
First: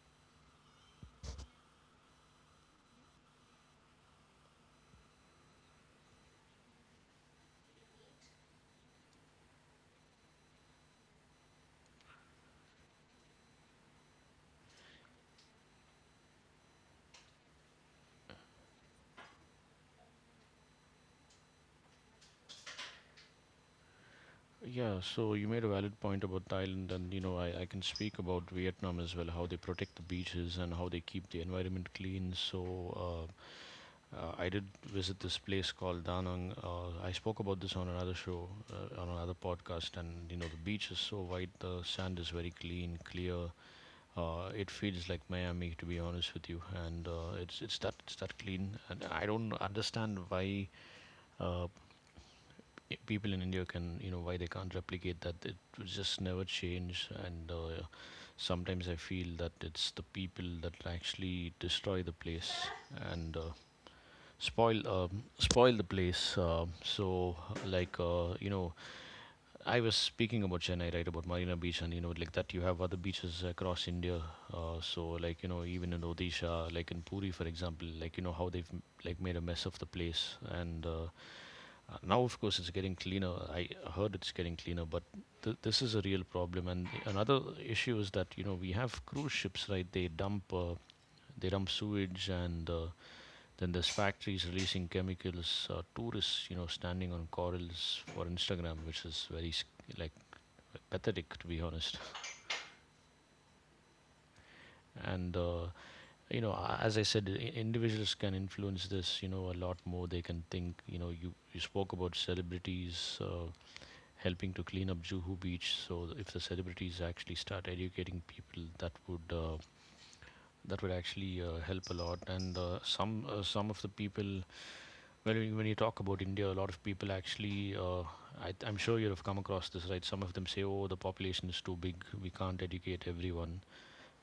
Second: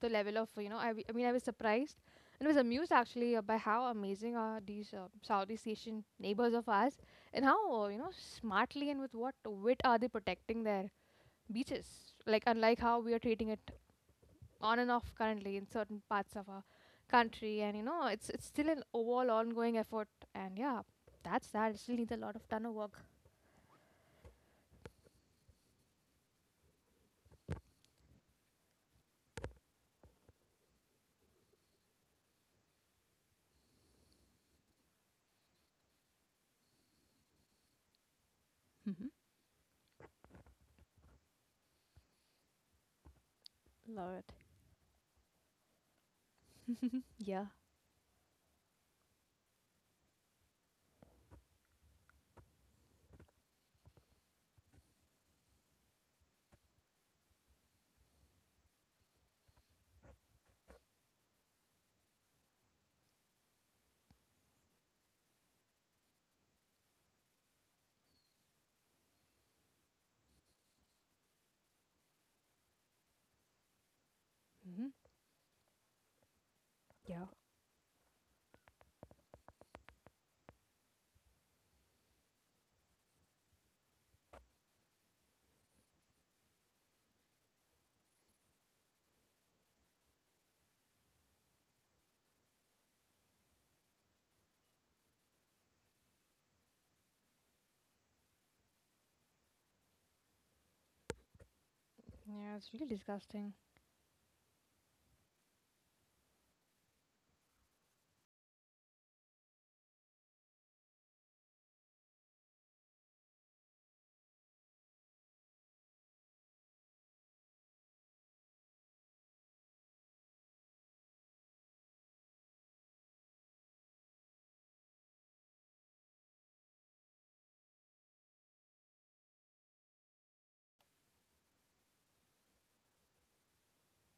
Speaker 2: the level of you know. I, w- I mean, I was surprised and was amused actually uh, by how amazing are these uh, Southeast Asian neighbors of ours, and how uh, you know smartly and with what wit are they protecting their beaches. Like unlike how we are treating it on and off currently in certain parts of our country. And you know it's it's still an overall ongoing effort, and yeah, that's that it still needs a lot of ton of work.
Speaker 1: Yeah, so you made a valid point about Thailand. And, you know, I, I can speak about Vietnam as well, how they protect the beaches and how they keep the environment clean. So, uh, uh, I did visit this place called Da Nang. Uh, I spoke about this on another show, uh,
Speaker 2: Mm-hmm.
Speaker 1: on another podcast. And, you know, the beach is so white, the sand is very clean, clear.
Speaker 2: Lord.
Speaker 1: Uh, it feels like Miami, to be honest with you. And uh,
Speaker 2: Yeah.
Speaker 1: it's it's that it's that clean. And I don't understand why uh, people in India can, you know, why they can't replicate that. It was just never change. And uh, sometimes I feel that it's the people that actually destroy the place, and uh, spoil um, spoil the place. Uh, so, like, uh, you know, I was speaking about Chennai, right, about Marina Beach. And, you know, like that, you have other beaches across India. Uh,
Speaker 2: Mm-hmm.
Speaker 1: so, like, you know, even in Odisha, like in
Speaker 2: Yeah.
Speaker 1: Puri, for example, like you know how they've like made a mess of the place. And uh, uh, now, of course, it's getting cleaner. I heard it's getting cleaner, but th- this is a real problem. And another issue is that you know we have cruise ships, right? They dump uh, they dump sewage. And uh, then there's factories releasing chemicals. Uh, tourists, you know, standing on corals for Instagram, which is very sc- like pathetic, to be honest.
Speaker 2: Yeah, it's really disgusting.
Speaker 1: And uh, you know a- as I said, i- individuals can influence this, you know a lot more they can think. you know you, you spoke about celebrities uh, helping to clean up Juhu Beach. So th- if the celebrities actually start educating people, that would uh, that would actually uh, help a lot. And uh, some uh, some of the people, when you, when you talk about India, a lot of people actually uh, I, I'm sure you have come across this, right? Some of them say, oh, the population is too big, we can't educate everyone.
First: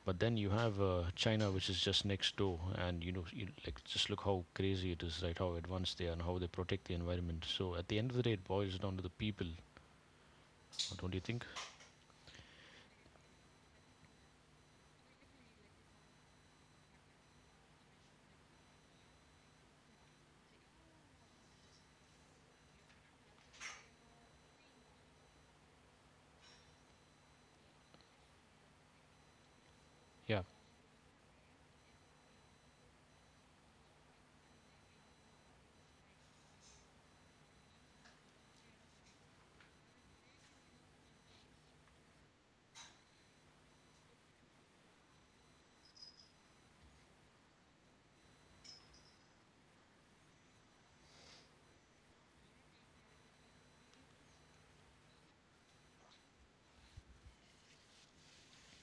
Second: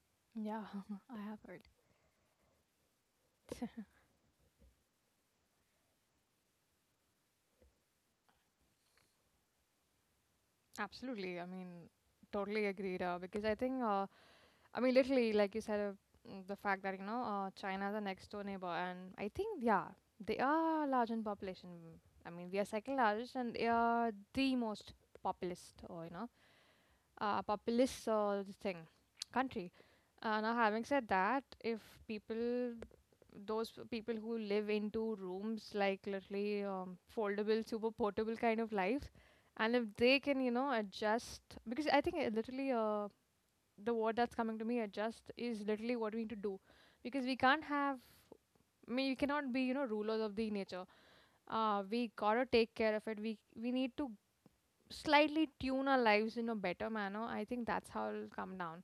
Speaker 1: But then you
Speaker 2: Yeah,
Speaker 1: have uh,
Speaker 2: I have
Speaker 1: China,
Speaker 2: heard.
Speaker 1: which is just next door. And, you know, you, like, just look how crazy it is, right? How advanced they are and how they protect the environment. So at the end of the day, it boils down to the people, don't you
Speaker 2: Absolutely,
Speaker 1: think?
Speaker 2: I mean, totally agreed. Uh, because I think, uh, I mean, literally, like you said, uh, mm, the fact that you know, uh, China is a next door neighbor, and I think, yeah, they are large in population. I mean, we are second largest and they are the most populist, or you know, uh, populous, uh, this thing country. Uh,
Speaker 1: Yeah.
Speaker 2: now, having said that, if people, those people who live into rooms like literally um, foldable, super portable kind of life, and if they can, you know, adjust, because I think uh, literally uh, the word that's coming to me, adjust, is literally what we need to do, because we can't have, I mean, we cannot be, you know, rulers of the nature. Uh, we gotta take care of it. We we need to slightly tune our lives in a better manner. I think that's how it'll come down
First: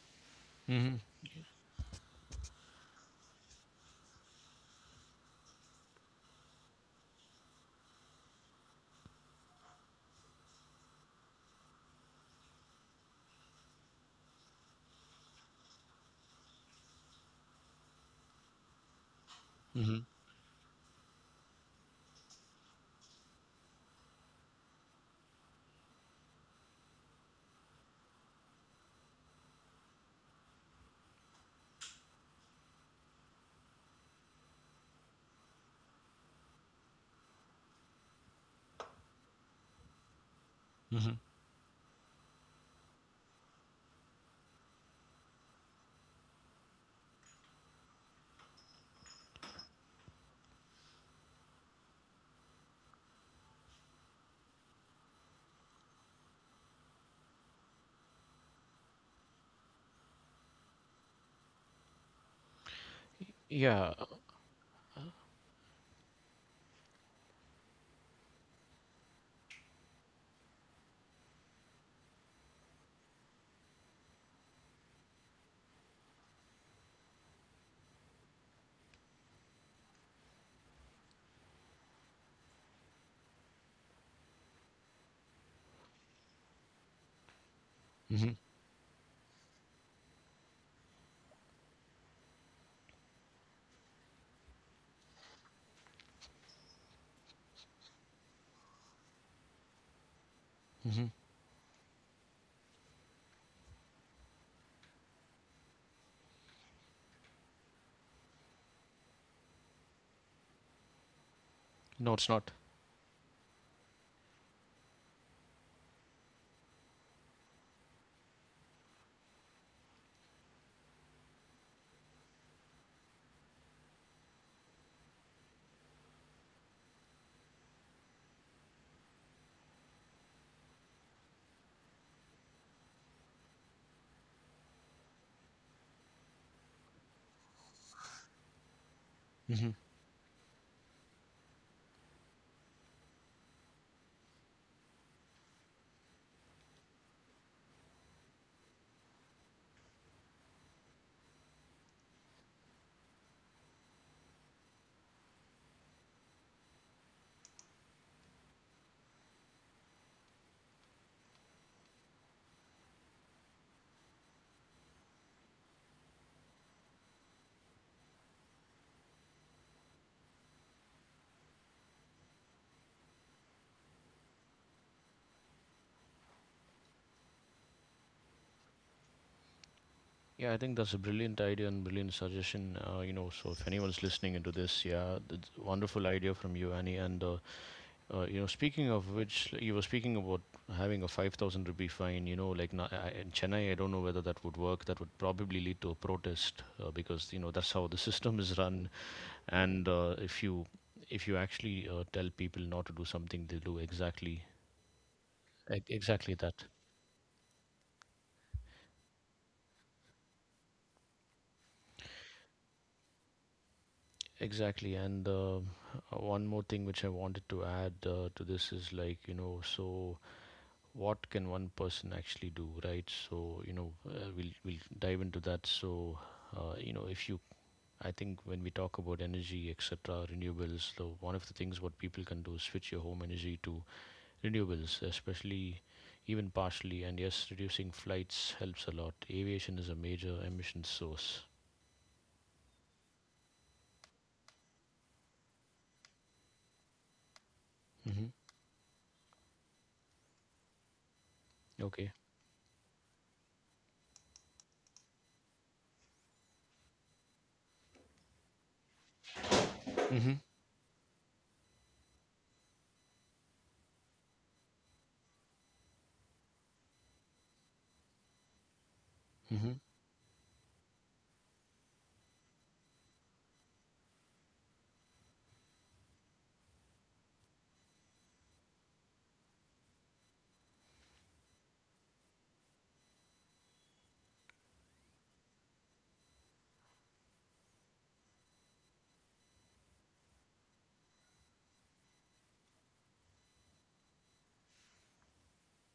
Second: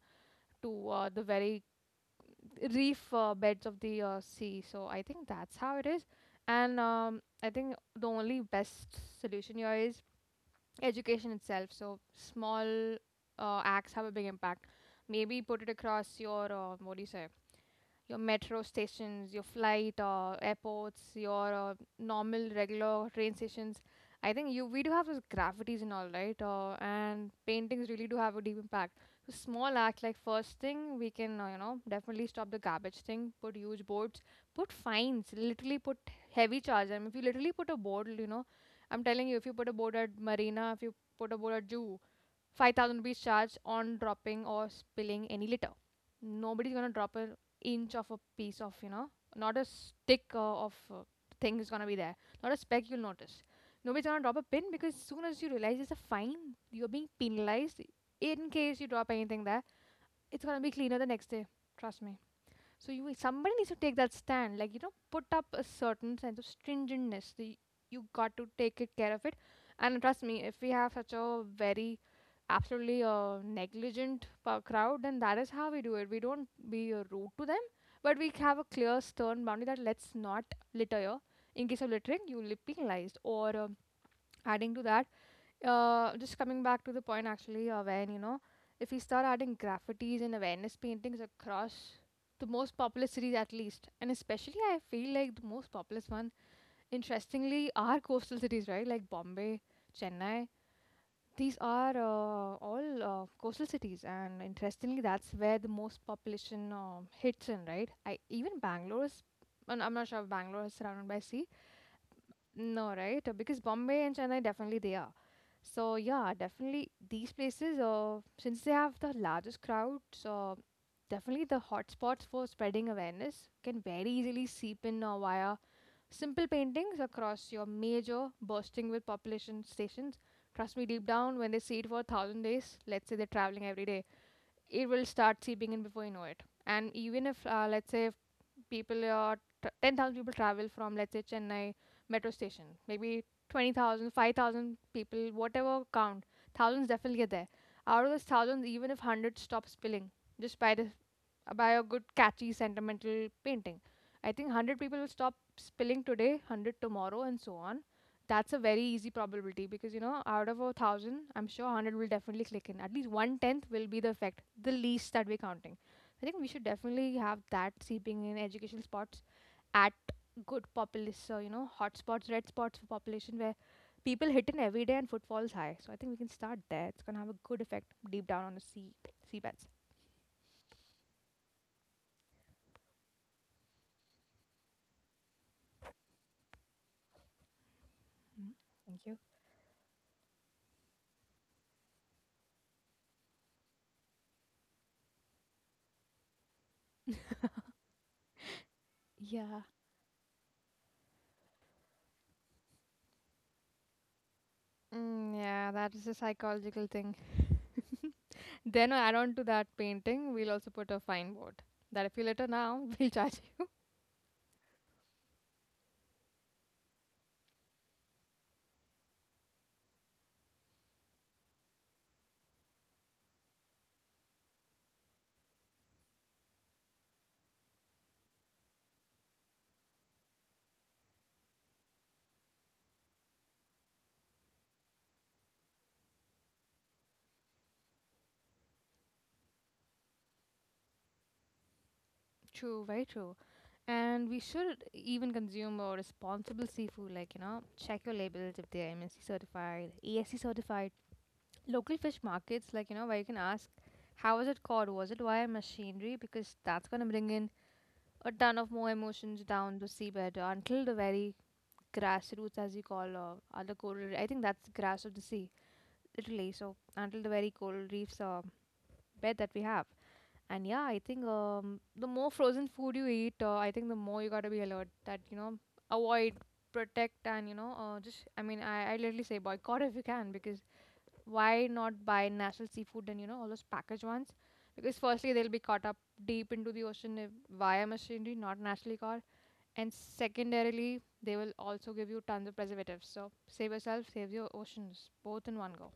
Speaker 2: to
Speaker 1: Hmm.
Speaker 2: uh, the very reef uh, beds of the uh, sea. So I think that's how it is. And um, I think the only best solution here is education itself. So small uh, acts have a big impact. Maybe put it across your, uh, what do you say, your metro stations, your flight
Speaker 1: Hmm.
Speaker 2: or airports, your uh, normal regular train stations. I think you we do have those graffitis and all right, uh, and paintings really do have a deep impact. So small act, like first thing we can uh, you know definitely stop the garbage thing. Put huge boards, put fines, literally put heavy charges. I mean, if you literally put a board, you know, I'm telling you, if you put a board at Marina, if you put a board at Zoo, five thousand rupees charge on dropping or spilling any litter. Nobody's gonna drop an inch of a piece of, you know, not a stick uh, of uh, thing is gonna be there. Not a speck you'll notice. Nobody's gonna drop a pin because as soon as you realize it's a fine, you're being penalized in case you drop anything there. It's gonna be cleaner the next day. Trust me. So you somebody needs to
Speaker 1: Yeah.
Speaker 2: take that stand, like you know, put up a certain sense of stringentness. The, you got to take it care of it, and trust me, if we have such a very absolutely uh, negligent pa- crowd, then that is how we do it. We don't be uh, rude to them, but we have a clear, stern boundary that let's not litter here. In case of littering, you will be penalized. Or um adding to that, uh, just coming back to the point actually uh, when you
Speaker 1: Hmm.
Speaker 2: know, if we start adding graffitis and awareness paintings across the most populous cities, at least, and especially I feel like the most populous one, interestingly, are coastal cities, right? Like Bombay, Chennai,
Speaker 1: Hmm.
Speaker 2: these are uh, all uh, coastal cities, and interestingly, that's where the most population uh, hits in, right? I even Bangalore is, and I'm not sure if Bangalore is surrounded by sea.
Speaker 1: No, it's not.
Speaker 2: No, right? Uh, because Bombay and Chennai definitely they are. So yeah, definitely these places. Uh, since they have the largest crowds, uh, definitely the hotspots for spreading awareness can very easily seep in uh, via simple paintings across your major bursting with population stations. Trust me, deep down, when they see it for a thousand days, let's say they're traveling every day, it will start seeping in before you know it. And even if, uh, let's say, if people are tr
Speaker 1: Hmm.
Speaker 2: ten thousand people travel from, let's say, Chennai metro station, maybe twenty thousand, five thousand people, whatever count, thousands definitely get there. Out of those thousands, even if one hundred stop spilling just by the by a good catchy sentimental painting, I think one hundred people will stop spilling today, one hundred tomorrow, and so on. That's a very easy probability because you know, out of a thousand, I'm sure one hundred will definitely click in. At least one tenth will be the effect, the least that we're counting. I think we should definitely have that seeping in educational spots at good populous, so you know, hot spots, red spots for population where people hit in every day and footfall's high. So I think we can start there. It's going to have a good effect deep down on the sea, seabeds.
Speaker 1: Yeah, I think that's a brilliant idea and brilliant suggestion. Uh, you know, so if anyone's listening into this, yeah, it's a wonderful idea from you, Annie. And uh, Uh, you know,
Speaker 2: Mhm.
Speaker 1: speaking
Speaker 2: Thank
Speaker 1: of
Speaker 2: you.
Speaker 1: which, you were speaking about having a five thousand rupee fine. You know, like na- I- in Chennai, I don't know whether that would work. That would probably lead to a protest uh, because you know that's how the system is run.
Speaker 2: Yeah.
Speaker 1: And uh, if you if you actually uh, tell people not to do something, they'll do exactly
Speaker 2: Mm, yeah,
Speaker 1: e-
Speaker 2: that is a
Speaker 1: exactly that.
Speaker 2: psychological thing. Then, uh, add on to that painting, we'll also put a fine board that if you litter now, we'll charge you.
Speaker 1: Exactly. And uh, one more thing which I wanted to add uh, to this is, like, you know so what can one person actually do, right? So, you know uh, we'll we'll dive into that. So, uh, you know if you I think when we talk about energy, etc., renewables, so one of the things what people can do is switch your home energy to renewables, especially, even partially. And yes, reducing flights helps a lot. Aviation is a major emission source.
Speaker 2: True, very true. And we should even consume a responsible seafood, like, you know, check your
Speaker 1: Hmm.
Speaker 2: labels if they're M S C certified, A S C certified. Local
Speaker 1: Okay.
Speaker 2: fish markets, like, you know, where you can ask, how was it caught? Was it via machinery? Because that's going to bring in a ton of more emotions down the
Speaker 1: Hmm.
Speaker 2: seabed until the very grassroots, as you call, uh, other coral. I think that's grass of the sea, literally. So until the very coral reefs are bed that we
Speaker 1: Hmm.
Speaker 2: have. And yeah, I think um, the more frozen food you eat, uh, I think the more you gotta be alert that, you know, avoid, protect, and, you know, uh, just, I mean, I, I literally say boycott if you can, because why not buy natural seafood and, you know, all those packaged ones? Because firstly, they'll be caught up deep into the ocean if, via machinery, not naturally caught. And secondarily, they will also give you tons of preservatives. So save yourself, save your oceans, both in one go.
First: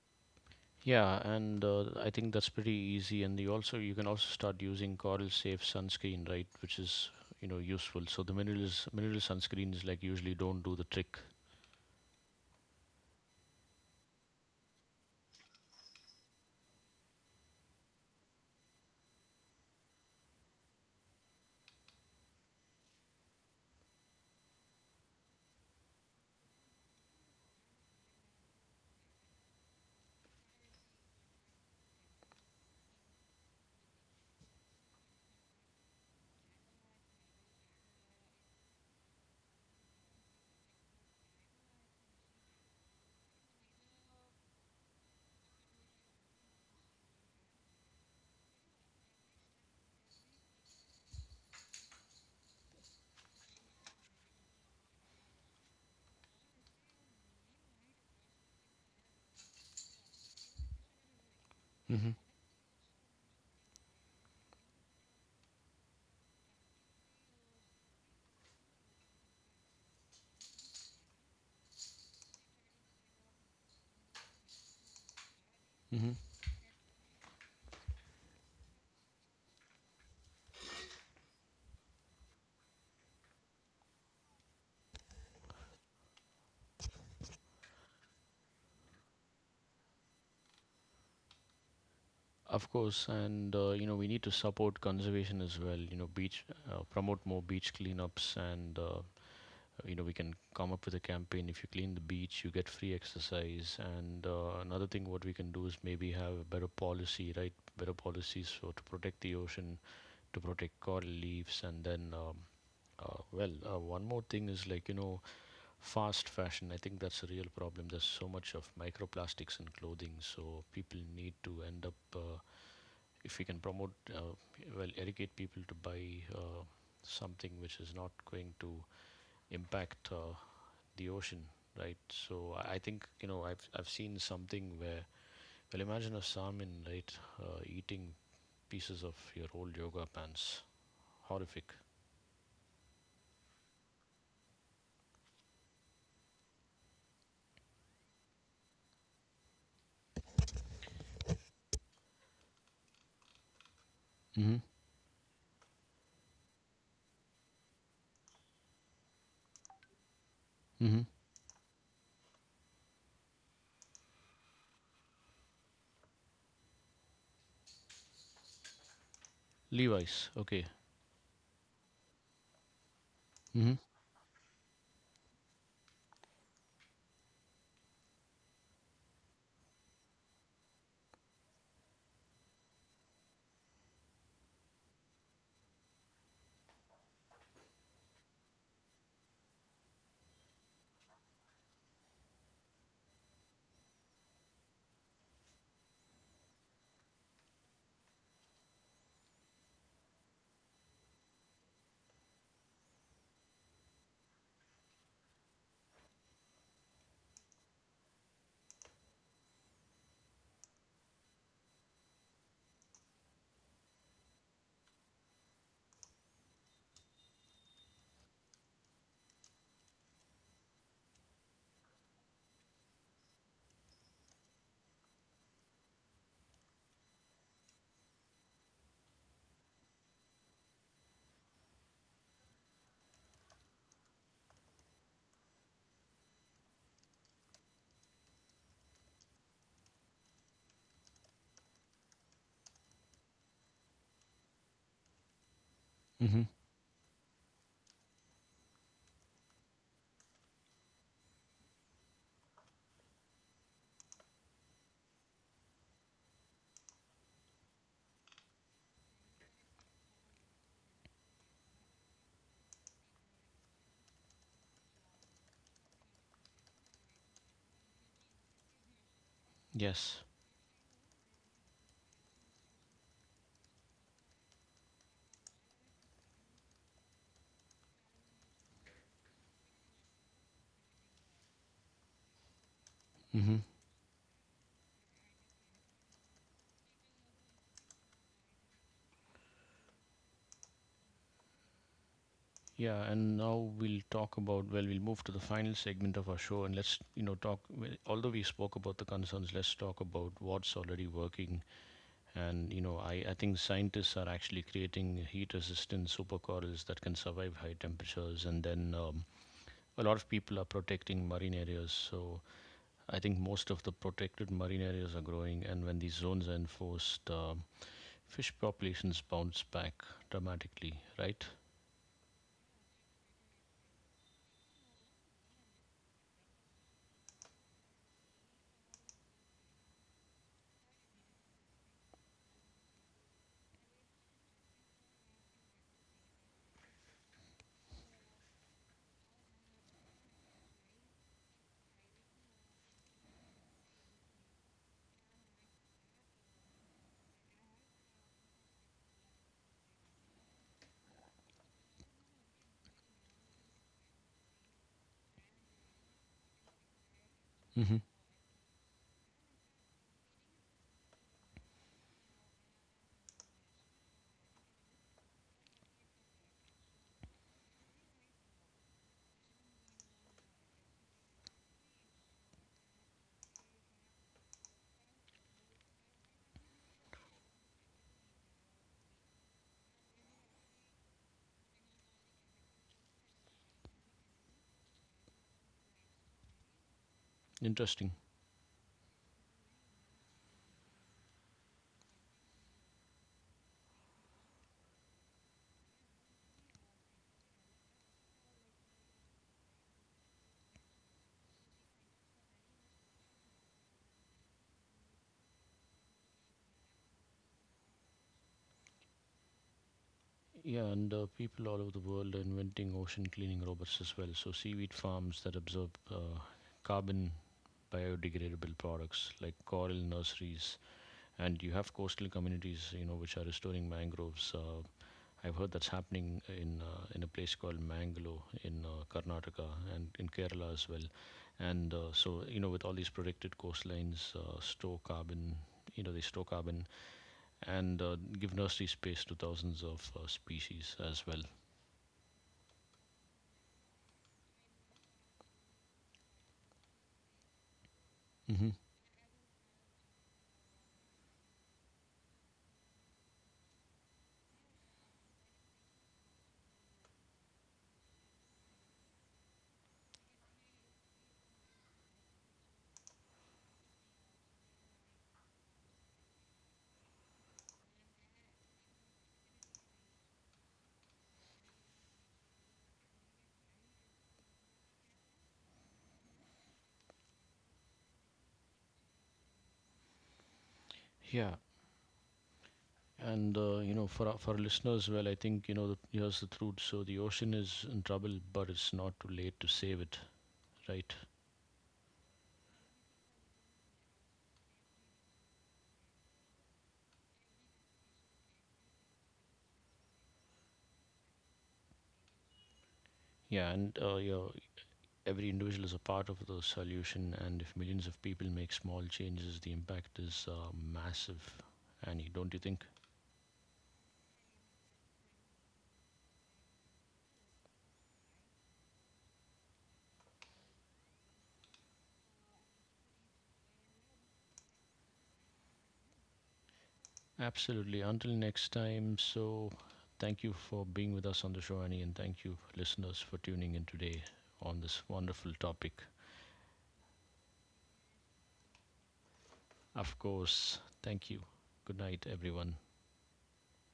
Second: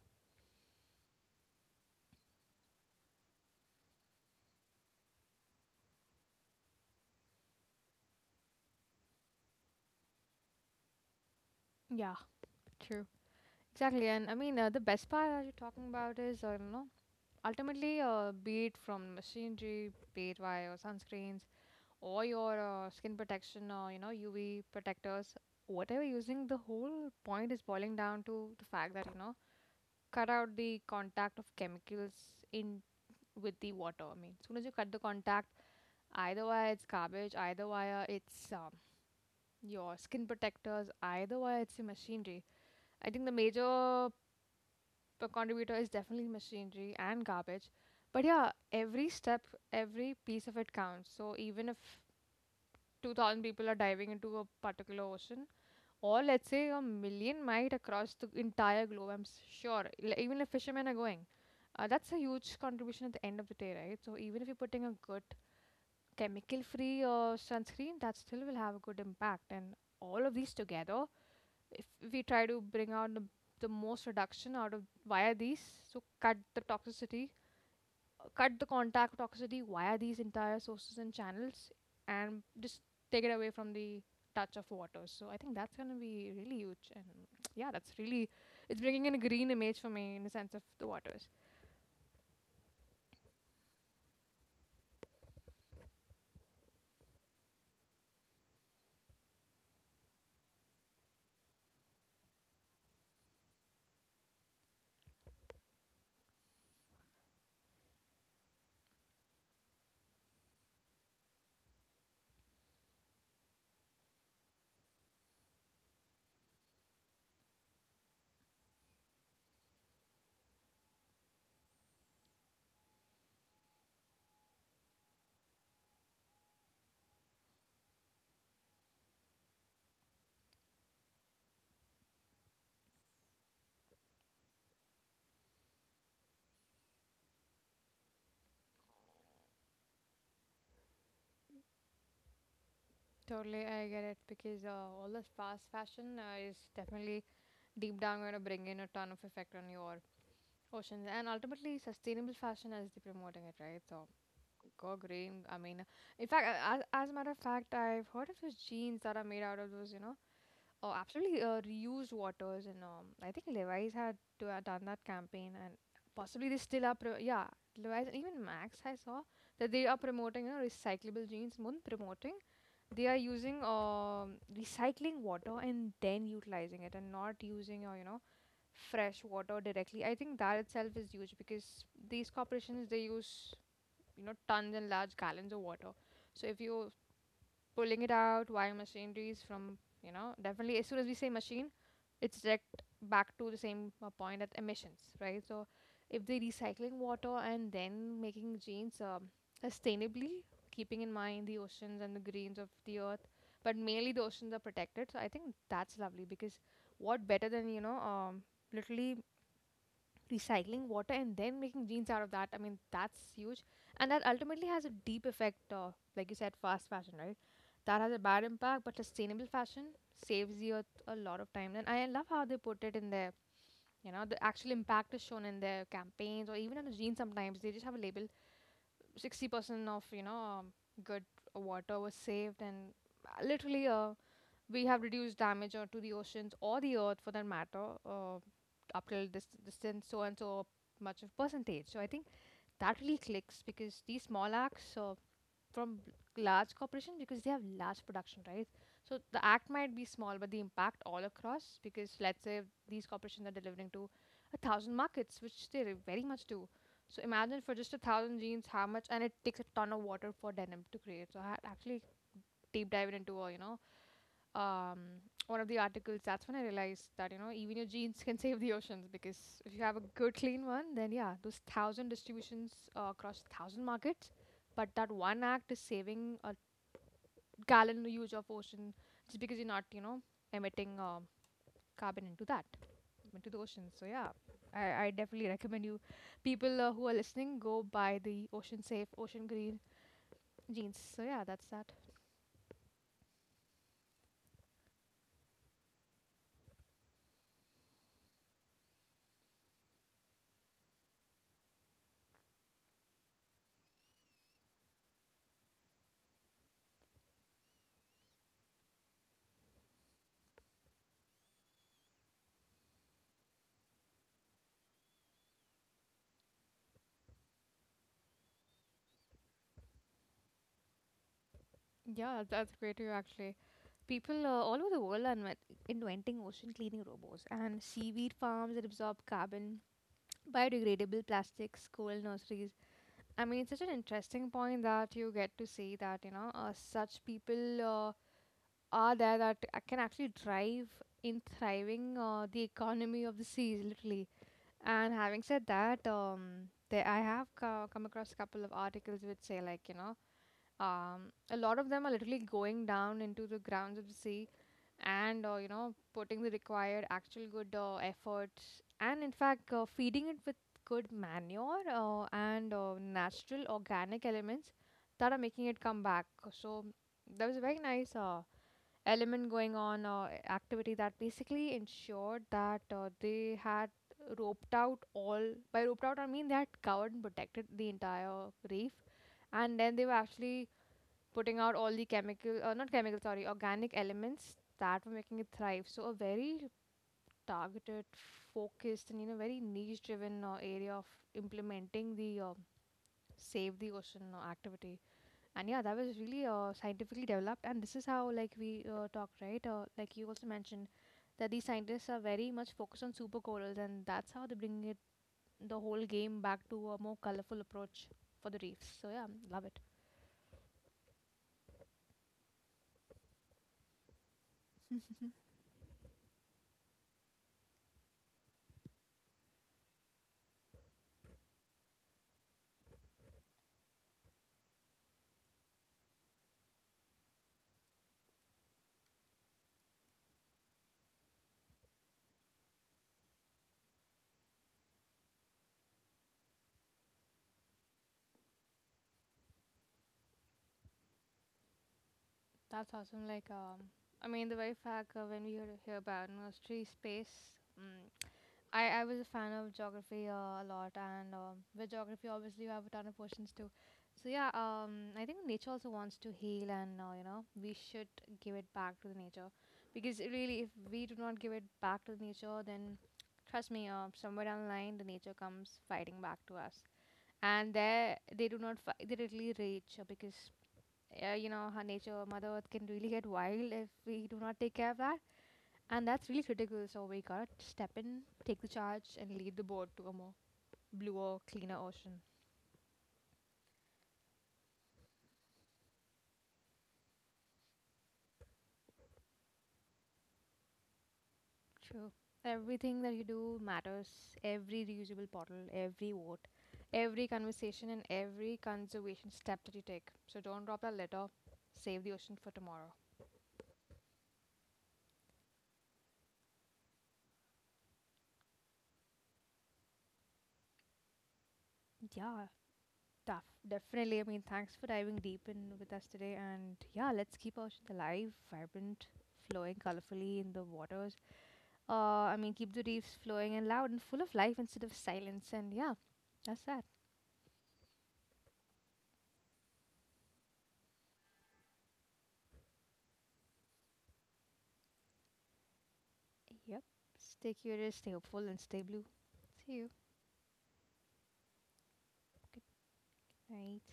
Speaker 1: Yeah, and uh, I think that's pretty easy. And you also you can also start using coral safe sunscreen, right? Which is you know useful. So the minerals mineral sunscreens like usually don't do the trick.
Speaker 2: Yeah. True. Exactly, and I mean, uh, the best part that you're talking about is uh, you know, ultimately, uh, be it from machinery, be it via your sunscreens or your uh, skin protection, or you know, U V protectors, whatever you're using, the whole point is boiling down to the fact that you know, cut out the contact of chemicals in with the water. I mean, as soon as you cut the contact, either via it's garbage, either via it's um, your skin protectors, either via it's your machinery. I think the major per contributor is definitely machinery and garbage. But yeah, every step, every piece of it counts. So even if two thousand people are diving into a particular ocean, or let's say a million might across the entire globe, I'm s- sure, l- even if fishermen are going, uh,
Speaker 1: Hmm.
Speaker 2: that's a huge contribution at the end of the day, right? So even if you're putting a good chemical free uh, sunscreen, that still will have a good impact. And all of these together, if we try to bring out the, the most reduction out of via these, so
Speaker 1: Hmm.
Speaker 2: cut the toxicity, uh, cut the contact toxicity via these entire sources and channels, and just take it away from the touch of water. So I think that's going to be really huge, and yeah, that's really, it's bringing in a green image for me in the sense of the waters.
Speaker 1: Of course. And uh, you know we need to support conservation as well. You know, beach uh, promote more beach cleanups. And uh, you know we can come up with a campaign. If you clean the beach, you get free exercise. And uh, another thing, what we can do is maybe have a better policy, right? Better policies for to protect the ocean, to protect coral leaves. And then um, uh, well, uh, one more thing is, like, you know fast fashion, I think that's a real problem. There's so much of microplastics in clothing, so people need to end up uh, if we can promote uh, well, educate people to buy uh, something which is not going to impact uh, the ocean, right? So I think, you know i've i've seen something where, well, imagine a salmon, right? uh, eating pieces of your old yoga pants. Horrific.
Speaker 2: Totally, I get it, because uh, all this fast fashion uh, is definitely deep down going to bring in a ton of effect on your oceans, and ultimately sustainable fashion as they're promoting it, right? So
Speaker 1: Mm-hmm.
Speaker 2: Gogrim. I mean, in fact, uh, as, as a matter of fact, I've heard of those jeans that are made out of those, you know, oh,
Speaker 1: Mm-hmm.
Speaker 2: absolutely uh, reused waters. And um, I think Levi's had to, uh, done that campaign, and possibly they still are. Pro- yeah, Levi's and even Max. I saw that they are
Speaker 1: Levi's.
Speaker 2: promoting, you know,
Speaker 1: Okay.
Speaker 2: recyclable jeans. More than promoting, they are using
Speaker 1: Mm-hmm.
Speaker 2: um recycling water and then utilizing it, and not using, uh, you know, fresh water directly. I think that itself is huge because these corporations they use you know tons and large gallons of water. So if you're pulling it out via machineries from, you know, definitely as soon as we say machine, it's direct back to the same uh, point at emissions, right? So if they're recycling water and then making jeans um, sustainably, keeping in mind the oceans and the greens of the earth, but mainly the oceans are protected. So I think that's lovely because what better than you know um, literally recycling water and then making jeans out of that? I mean, that's huge. And that ultimately has a deep effect, uh, like you said, fast fashion, right? That has a bad impact, but sustainable fashion saves the earth a lot of time. And I love how they put it in their, you know, the actual impact is shown in their campaigns, or even on the jeans sometimes they just have a label. sixty percent of you know um, good water was saved, and literally, uh, we have reduced damage or to the oceans or the earth for that matter, uh, up till this distance so and so much of percentage. So I think that really clicks because these small acts, uh, from
Speaker 1: Mm-hmm.
Speaker 2: large corporations, because they have large production, right? So the act might be small, but the impact all across, because let's say these corporations are delivering to a thousand markets, which they very much do. So imagine for just a thousand jeans how much, and it takes a ton of water for denim to create. So I had actually deep diving into uh, you know, um, one of the articles, that's when I realized that, you know, even your jeans can save the oceans because if you have a
Speaker 1: Yes.
Speaker 2: good clean one, then yeah, those thousand distributions uh, across thousand markets, but that one act is saving a gallon huge of ocean just because you're not, you know, emitting um carbon into that, into
Speaker 1: Mm-hmm.
Speaker 2: the ocean. So yeah, I, I definitely recommend you, people uh, who are listening, go buy the ocean safe, ocean green jeans. So yeah, that's that.
Speaker 1: Yeah, and now we'll talk about, well, we'll move to the final segment of our show. And let's, you know, talk. Well, although we spoke about the concerns, let's talk about what's already working. And, you know, I, I think scientists are actually creating heat resistant supercorals that can survive high temperatures. And then um, a lot of people are protecting marine areas. So I think most of the protected marine areas are growing. And when these zones are enforced, um fish populations bounce back dramatically, right?
Speaker 2: Yeah, that's great to you actually. People uh, all over the world are inven- inventing ocean cleaning robots, and seaweed farms that absorb carbon, biodegradable plastics, coral nurseries. I mean, it's such an interesting point that you get to see that, you know, uh, such people uh, are there that a- can actually drive in thriving uh, the economy of the seas, literally. And having said that, um, there, I have co- come across a couple of articles which say, like, you know, um, a lot of them are literally going down into the grounds of the sea and uh, you know putting the required actual good uh,
Speaker 1: Hmm.
Speaker 2: efforts, and in fact uh, feeding it with good manure, uh, and uh, natural organic elements that are making it come back. So there was a very nice uh, element going on, uh, activity that basically ensured that uh, they had roped out all. By roped out I mean they had covered and protected the entire reef, and then they were actually putting out all the chemical, uh, not chemical, sorry, organic elements that were making it thrive. So a very targeted,
Speaker 1: Interesting.
Speaker 2: focused, and you know, very niche-driven uh, area of implementing the uh, save the ocean uh, activity. And yeah, that was really uh, scientifically developed. And this is how, like we uh, talked, right? Uh, like you also mentioned that these scientists are very much focused on super corals, and that's how they bring it, the whole game back to a more colorful approach for the reefs. So yeah, love it.
Speaker 1: Yeah, and uh, people all over the world are inventing ocean cleaning robots as well. So, seaweed farms that absorb uh, carbon, biodegradable products like coral nurseries, and you have coastal communities, you know, which are restoring mangroves. Uh, I've heard that's happening in uh, in a place called Mangalore in uh, Karnataka and in Kerala as well. And uh, so you know, with all these protected coastlines, uh, store carbon. You know, they store carbon and uh, give nursery space to thousands of uh, species as well.
Speaker 2: That's awesome. Like, um, I mean, the very fact uh, when we hear, hear about, you know, history, space, mm,
Speaker 1: Hmm.
Speaker 2: I, I was a fan of geography uh, a lot, and um, with geography, obviously, you have a ton of questions too. So yeah, um, I think nature also wants to heal, and uh, you know, we should give it back to the nature, because it really, if we do not give it back to the nature, then trust me, uh, somewhere down the line, the nature comes fighting back to us, and there they do not fight; they really rage, uh, because uh, you know, her nature, Mother Earth can really get wild if we do not take care of that. And that's really critical. So we gotta step in, take the charge, and lead the boat to a more bluer,
Speaker 1: Yeah.
Speaker 2: cleaner ocean.
Speaker 1: And uh, you know, for our, for our listeners, well, I think you know the, here's the truth. So the ocean is in trouble, but it's not too late to save it, right?
Speaker 2: True. Everything that you do matters. Every reusable bottle, every vote, every conversation, and every conservation step that you take. So don't drop that litter. Save the ocean for tomorrow.
Speaker 1: Yeah, and uh, yeah, every individual is a part of the solution. And if millions of people make small changes, the impact is uh, massive. Annie,
Speaker 2: Yeah.
Speaker 1: don't you think?
Speaker 2: Tough, definitely. I mean, thanks for diving deep in with us today. And yeah, let's keep oceans alive, vibrant, flowing colorfully in the waters. Uh, I mean, keep the reefs flowing and loud and full of life instead of silence. And yeah, that's that.
Speaker 1: Absolutely. Until next time. So thank you for being with us on the show, Annie, and thank you listeners for tuning in today on this wonderful topic.
Speaker 2: Yep. Stay curious, stay hopeful, and stay blue. See you.
Speaker 1: Of course, thank you. Good night,
Speaker 2: Good
Speaker 1: everyone.
Speaker 2: night.